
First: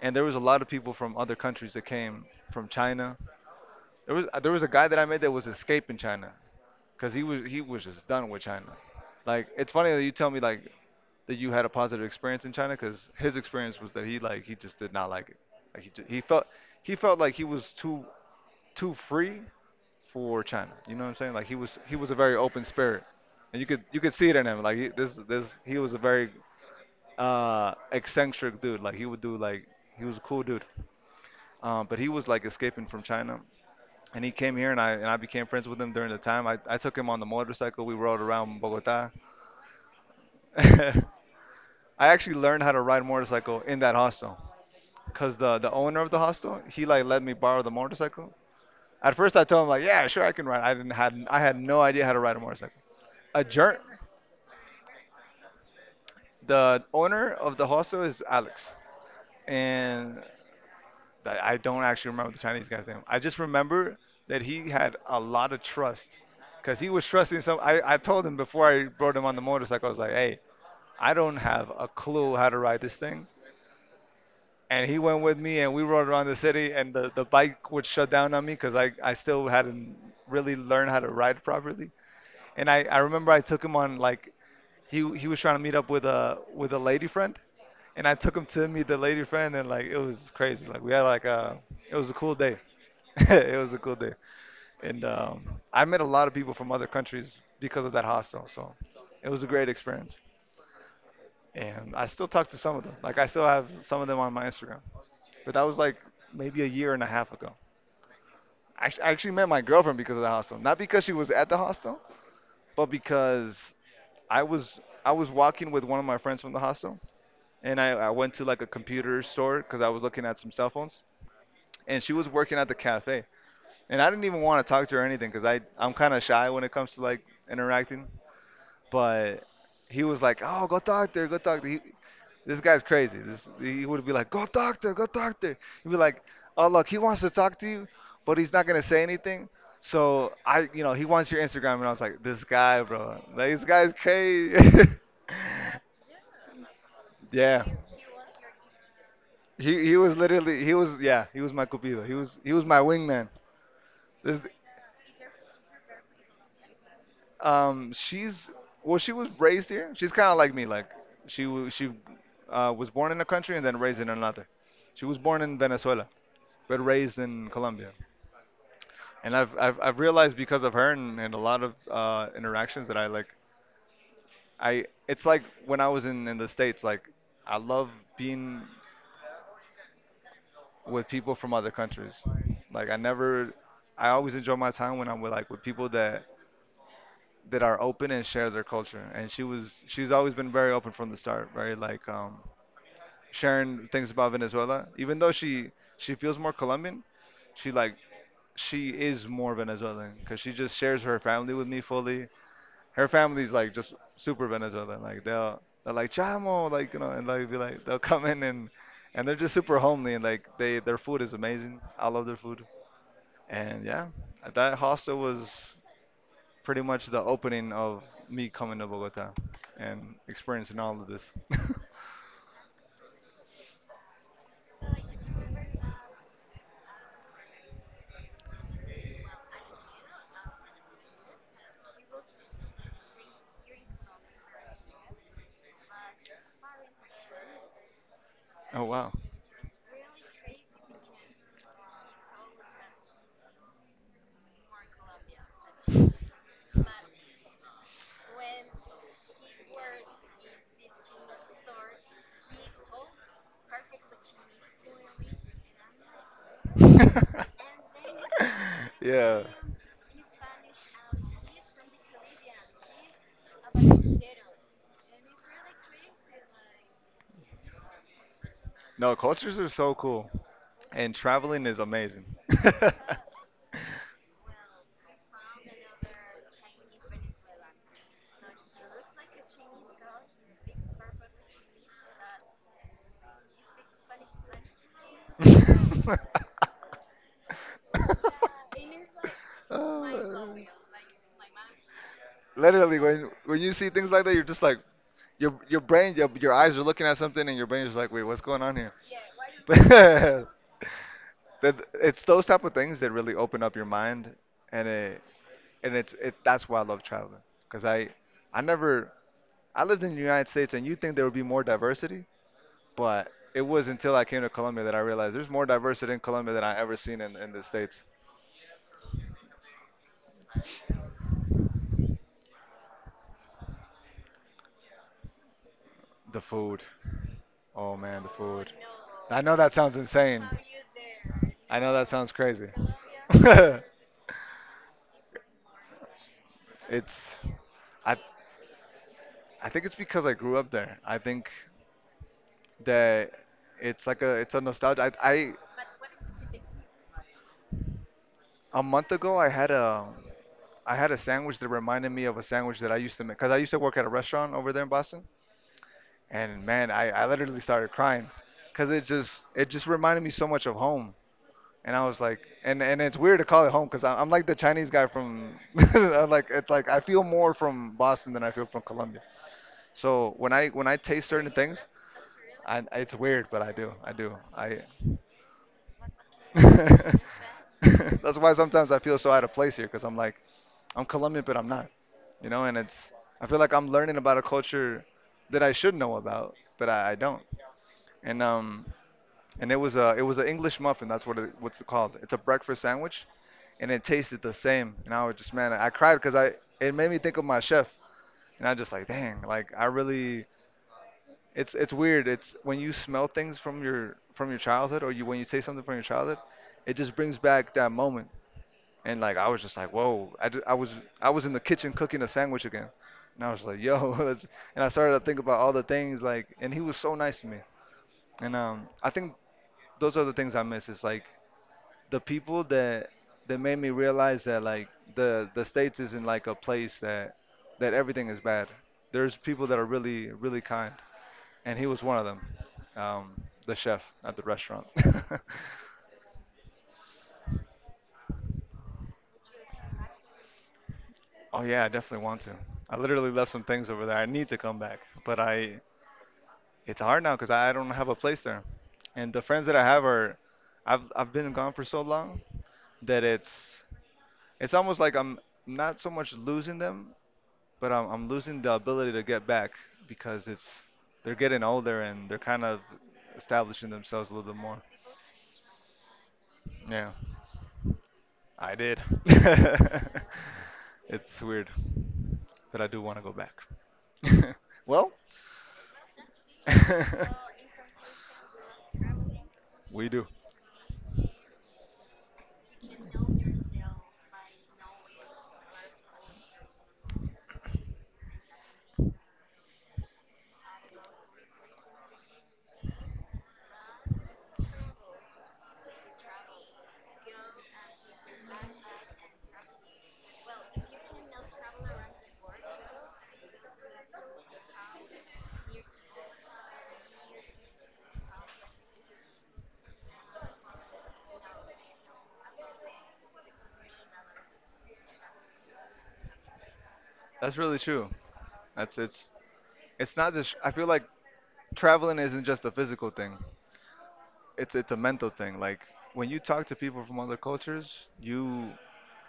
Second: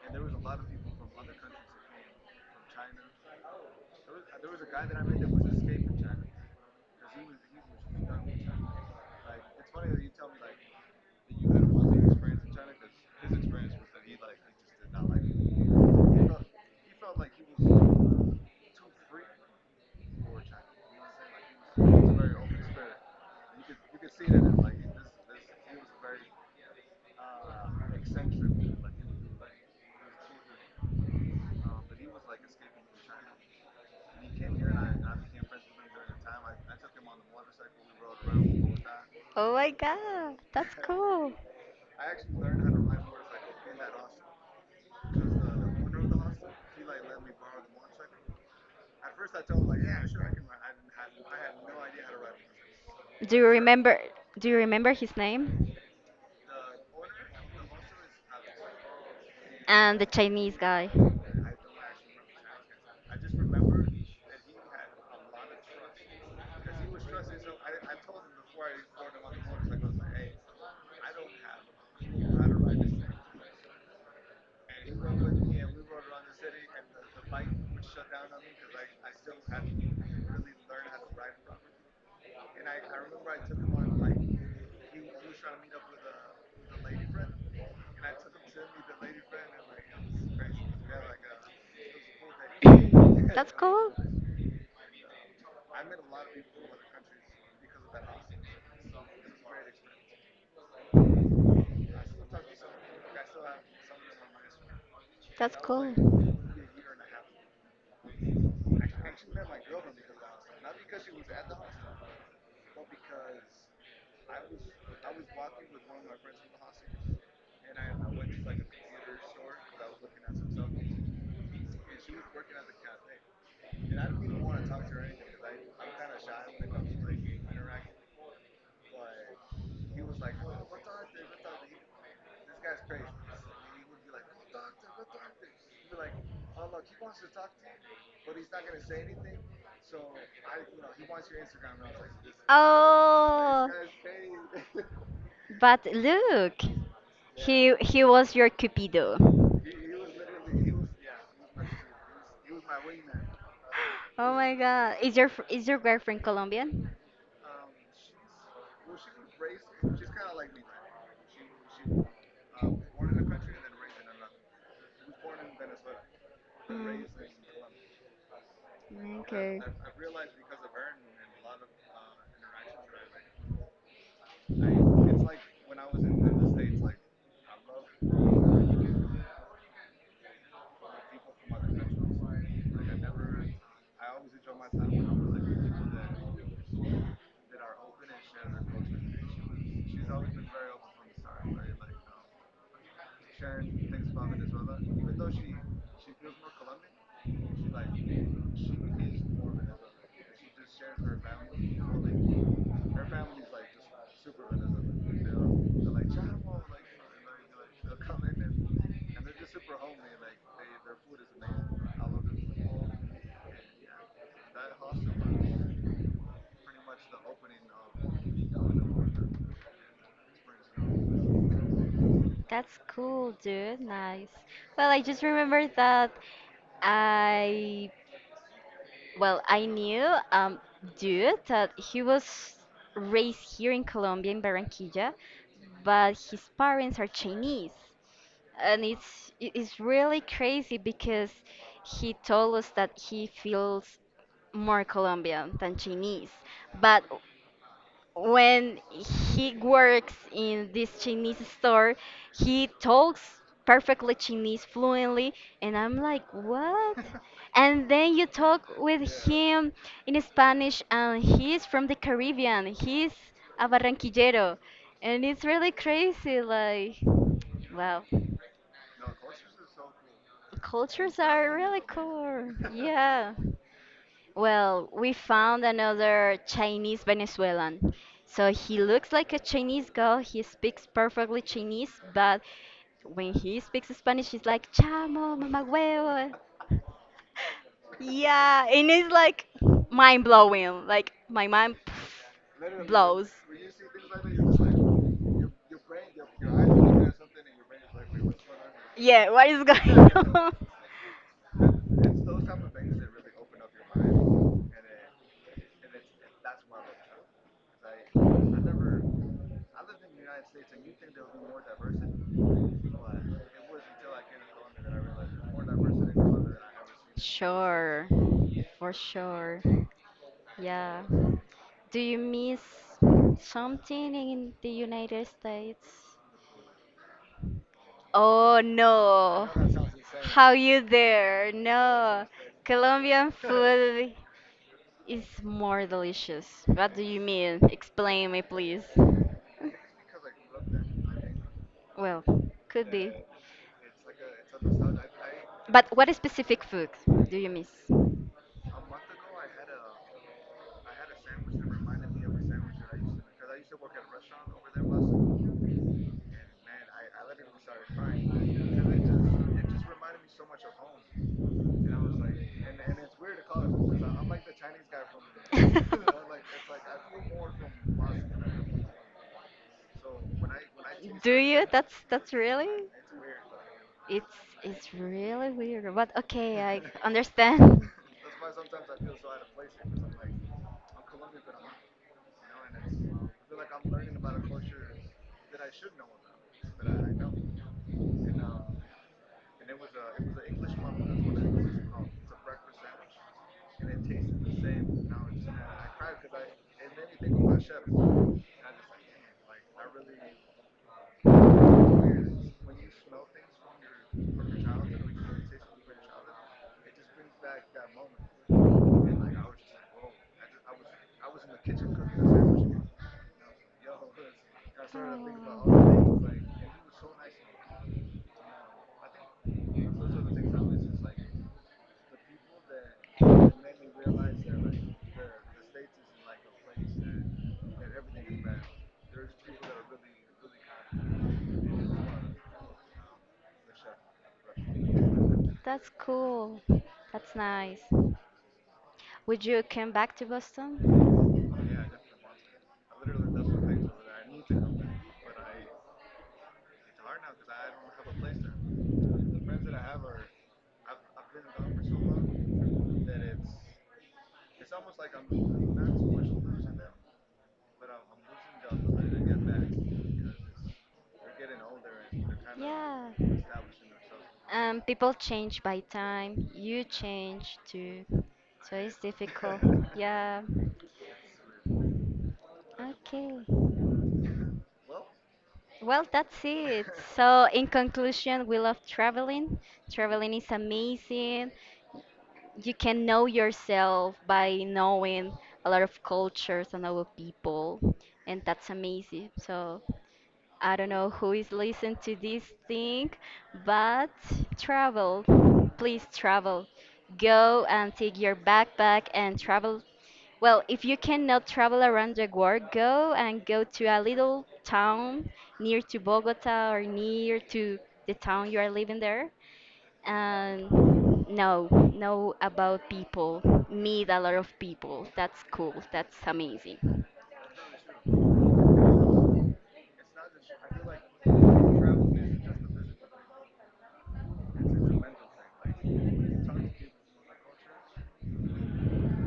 [SPEAKER 2] And there was a lot of people from other countries that came from China. There was a guy that I met that was escaping China because he was just done with China. Like it's funny that you tell me like that you had a positive experience in China because his experience was that he like he just did not like it. He felt he felt like he was too free for China. You know what I'm saying? Like he was a very open spirit, and you could see it in him. Like he, this he was a very eccentric dude. Like he would do like he was a cool dude, but he was like escaping from China. And he came here, and I became friends with him during the time. I took him on the motorcycle. We rode around Bogota.
[SPEAKER 1] Oh my god,
[SPEAKER 2] <laughs>
[SPEAKER 1] that's
[SPEAKER 2] I
[SPEAKER 1] cool.
[SPEAKER 2] actually learned how to ride a motorcycle in that hostel, cause the owner of the hostel he like let me borrow the motorcycle. At first, I told him like, yeah, sure, I can ride. I had no idea how to ride a motorcycle.
[SPEAKER 1] Do you
[SPEAKER 2] Adjourn.
[SPEAKER 1] remember do you remember his name?
[SPEAKER 2] The owner of the hostel is Alex,
[SPEAKER 1] And the
[SPEAKER 2] and
[SPEAKER 1] Chinese guy.
[SPEAKER 2] I don't actually remember the Chinese guy's name. I just remember that he had a lot of trust, cause he was trusting some. I told him before I rode him on the motorcycle. I was like, hey, I don't have a clue how to ride this thing, and he went with me, and we rode around the city, and the bike would shut down on me, cause I still hadn't really learned how to ride properly. And I remember I took him on like he was trying to meet up with a lady friend and I took him to meet the lady friend, and like it was crazy. Like we had like it was a cool day. <laughs>
[SPEAKER 1] That's
[SPEAKER 2] it was a
[SPEAKER 1] cool.
[SPEAKER 2] cool day, and I met a lot of people from other countries because of that hostel. So it was a great experience, and I still talk to some of them. Like I still have some of them on my Instagram, but
[SPEAKER 1] That's
[SPEAKER 2] that was
[SPEAKER 1] cool.
[SPEAKER 2] like maybe a year and a half ago. I actually met my girlfriend because of the hostel, not because she was at the hostel, but because I was walking with one of my friends from the hostel, and I went to like a computer store because I was looking at some cell phones and she was working at the cafe. And I didn't even want to talk to her or anything because I'm kind of shy when it comes to like interacting. But he was like, "Oh, go talk to her, go talk to her." This guy's crazy. This He would be like, "Go talk to her, go talk to her." He'd be like, "Oh, look, he wants to talk to you, but he's not gonna say anything." So I, you know, he wants your Instagram, and I was like, "This guy, bro, like this
[SPEAKER 1] Oh,
[SPEAKER 2] guy's crazy." <laughs>
[SPEAKER 1] but look,
[SPEAKER 2] yeah.
[SPEAKER 1] he was your cupido.
[SPEAKER 2] He was literally he was yeah he was my cupido he was my wingman
[SPEAKER 1] Oh
[SPEAKER 2] this.
[SPEAKER 1] my God, is your is your girlfriend Colombian?
[SPEAKER 2] She's well, she was raised here. She's kind of like me. Like she was born in a country and then raised in another. She was born in Venezuela but
[SPEAKER 1] Mm,
[SPEAKER 2] raised in Colombia. And
[SPEAKER 1] okay,
[SPEAKER 2] I've realized because of her and a lot of interactions that I like. I It's like when I was in the States. Like I love being with people from other countries. Like I never. I always enjoy my time when I'm with with people that are open and share their culture. And she's always been very open from the start, very like sharing things about Venezuela. Even though she feels more Colombian, she like she is more Venezuelan because she just shares her family with me fully. Her family's like just super Venezuelan. Like they're like chamo, like you know, and like be like they'll come in and they're just super homely and like they their food is amazing. I love their food. And yeah, that hostel was pretty much the opening of me coming to Bogota and experiencing all of this. <laughs>
[SPEAKER 1] that's cool, dude. Nice. Well, I just remembered that I well, I knew um dude that he was raised here in Colombia in Barranquilla, but his parents are Chinese.
[SPEAKER 2] oh
[SPEAKER 1] And
[SPEAKER 2] wow.
[SPEAKER 1] it's it's really crazy because he told us that he feels more Colombian than Chinese. But when he works in this Chinese store, he talks perfectly Chinese fluently, and I'm like, what? <laughs> And
[SPEAKER 2] <laughs>
[SPEAKER 1] then you talk with
[SPEAKER 2] yeah.
[SPEAKER 1] him in Spanish, and he's from the Caribbean. He's a Barranquillero, and it's really crazy. Like, wow,
[SPEAKER 2] No, cultures are so cool. And
[SPEAKER 1] cultures are
[SPEAKER 2] traveling is
[SPEAKER 1] really
[SPEAKER 2] amazing.
[SPEAKER 1] cool.
[SPEAKER 2] <laughs>
[SPEAKER 1] <laughs> Yeah. Well, we found another Chinese Venezuelan. So he looks like a Chinese girl. He speaks perfectly Chinese, but when he speaks Spanish, he's like chamo, mamá huevo. Yeah, and it's like mind
[SPEAKER 2] Uh,
[SPEAKER 1] blowing. Like my mind pff,
[SPEAKER 2] Literally, when
[SPEAKER 1] blows.
[SPEAKER 2] you see things like that, you're just like your brain, your eyes are looking at something, and your brain is like, wait, what's going on here?
[SPEAKER 1] Yeah, what is going
[SPEAKER 2] <laughs>
[SPEAKER 1] <laughs>
[SPEAKER 2] That it's those type of things that really open up your mind, and it and it's it that's why I love traveling because I
[SPEAKER 1] on?
[SPEAKER 2] never I lived in the United States, and
[SPEAKER 1] And
[SPEAKER 2] you
[SPEAKER 1] you
[SPEAKER 2] would think
[SPEAKER 1] think
[SPEAKER 2] there
[SPEAKER 1] there
[SPEAKER 2] would be
[SPEAKER 1] will be
[SPEAKER 2] more diversity,
[SPEAKER 1] more
[SPEAKER 2] but
[SPEAKER 1] diversity?
[SPEAKER 2] it was until I came to Colombia
[SPEAKER 1] But
[SPEAKER 2] that
[SPEAKER 1] that I
[SPEAKER 2] I
[SPEAKER 1] realized
[SPEAKER 2] realized there's
[SPEAKER 1] there's more
[SPEAKER 2] more
[SPEAKER 1] diversity
[SPEAKER 2] diversity
[SPEAKER 1] in
[SPEAKER 2] in Colombia
[SPEAKER 1] Colombia than
[SPEAKER 2] than I ever seen
[SPEAKER 1] I.
[SPEAKER 2] in the States.
[SPEAKER 1] Sure, for sure. Yeah. Do you miss something in the United States?
[SPEAKER 2] The food. Oh man, the
[SPEAKER 1] Oh, I no.
[SPEAKER 2] food. I
[SPEAKER 1] know
[SPEAKER 2] know that
[SPEAKER 1] that
[SPEAKER 2] sounds
[SPEAKER 1] sounds insane.
[SPEAKER 2] insane.
[SPEAKER 1] How you dare?
[SPEAKER 2] I know that
[SPEAKER 1] No.
[SPEAKER 2] sounds crazy.
[SPEAKER 1] Colombian <laughs>
[SPEAKER 2] <laughs>
[SPEAKER 1] food is more delicious. What do you
[SPEAKER 2] it's
[SPEAKER 1] mean?
[SPEAKER 2] I
[SPEAKER 1] Explain me, please.
[SPEAKER 2] think it's because I grew up there. I think
[SPEAKER 1] Well, could be.
[SPEAKER 2] that it's like a it's a nostalgia. I
[SPEAKER 1] But what specific food do you miss?
[SPEAKER 2] a month ago I had a sandwich that reminded me of a sandwich that I used to make because I used to work at a restaurant over there in Boston. And man, I literally started crying because it just reminded me so much of home. And I was like, and it's weird to call it home because I'm like the Chinese guy from <laughs> I'm
[SPEAKER 1] <laughs> <laughs>
[SPEAKER 2] like it's like I feel more from Boston than I feel from Colombia. So when I taste
[SPEAKER 1] Do her,
[SPEAKER 2] certain
[SPEAKER 1] you? Dialects,
[SPEAKER 2] things,
[SPEAKER 1] that's really it's
[SPEAKER 2] it's weird, but I do I
[SPEAKER 1] weird.
[SPEAKER 2] do
[SPEAKER 1] it's
[SPEAKER 2] I.
[SPEAKER 1] it's really weird. But okay, <laughs>
[SPEAKER 2] <laughs>
[SPEAKER 1] understand.
[SPEAKER 2] That's why sometimes I feel so out of place here because I'm like, I'm Colombian, but I'm not, you know, and I feel like I'm learning about a culture that I should know about, but I don't. And, it was a it was an English muffin. That's what it what's it called. It's a breakfast sandwich, and it tasted the same. And I was just man, I cried because I it made me think of my chef, and I just like dang, like I really it's weird. It's when you smell things from your childhood, or you when you taste something from your childhood, it just brings back that moment. And like I was just like, whoa! I was in the kitchen cooking a sandwich again, and I was like, yo, <laughs> that's, and I started to think about all the things like, and he was so nice to me. And I think those are the things I miss. Is like the people that made me realize that like the states isn't like a place that everything is bad. There's people that are really really kind and he was one of them, um, the chef at the restaurant. <laughs>
[SPEAKER 1] That's cool. That's nice. Would you come back to Boston?
[SPEAKER 2] oh yeah, I definitely want to. I literally left some things over there. I need to come back, but I it's hard now because I don't have a place there, and the friends that I have are, I've been gone for so long that it's almost like I'm not so much losing them, but I'm losing the ability to get back because it's they're getting older and they're kind of
[SPEAKER 1] Yeah.
[SPEAKER 2] establishing themselves a little bit more.
[SPEAKER 1] People change by time. You
[SPEAKER 2] Yeah.
[SPEAKER 1] change too.
[SPEAKER 2] I
[SPEAKER 1] So it's
[SPEAKER 2] did.
[SPEAKER 1] difficult. <laughs>
[SPEAKER 2] <laughs>
[SPEAKER 1] Yeah.
[SPEAKER 2] It's weird, but I do want to
[SPEAKER 1] Okay.
[SPEAKER 2] go back. <laughs> Well,
[SPEAKER 1] Well, that's it. <laughs> So,
[SPEAKER 2] <laughs>
[SPEAKER 1] in conclusion, we love traveling.
[SPEAKER 2] we do.
[SPEAKER 1] Traveling is amazing. You can know yourself by knowing a lot of cultures and other people, and that's amazing. So, I don't know who is listening to this thing, but travel. Please travel. Go and take your backpack and travel. Well, if you cannot travel around the world, go and go to a little town near to Bogota or near to the town you are living there and know know about people, meet a lot of people. That's cool. That's amazing.
[SPEAKER 2] That's really true. It's it's it's not just. I feel like traveling isn't just a physical thing. It's a mental thing. Like when you talk to people from other cultures,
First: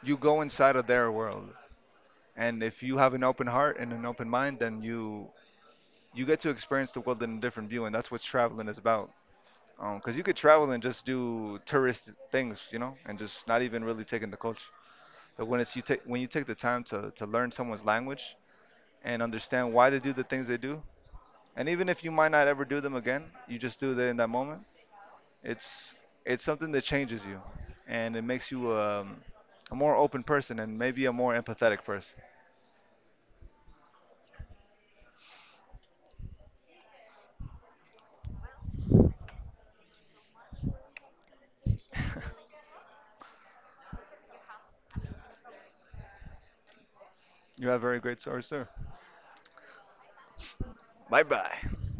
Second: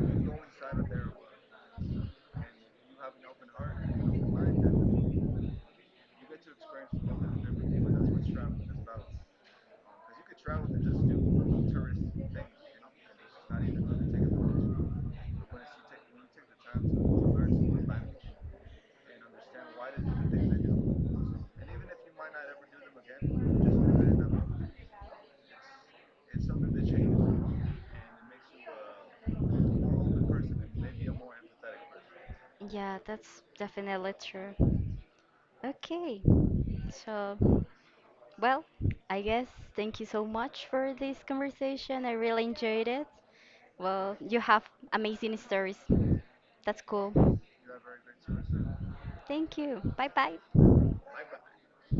[SPEAKER 2] you go inside of their world, and if you have an open heart and an open mind, then you get to experience the world in a different view, and that's what traveling is about. 'Cause you could travel and just do tourist things, you know, and just not even really taking the culture. But when you take the time to learn someone's language and understand why they do the things they do, and even if you might not ever do them again, you just do that in that moment. It's it's something that changes you, and it makes you a more open person and maybe a more empathetic person.
[SPEAKER 1] Yeah, that's definitely true. Okay, so, well, I guess thank you so much for this conversation. I really
[SPEAKER 2] <laughs>
[SPEAKER 1] enjoyed it. Well, you have amazing stories. That's cool.
[SPEAKER 2] you have very great stories, sir.
[SPEAKER 1] Thank you. Bye bye.
[SPEAKER 2] Bye bye.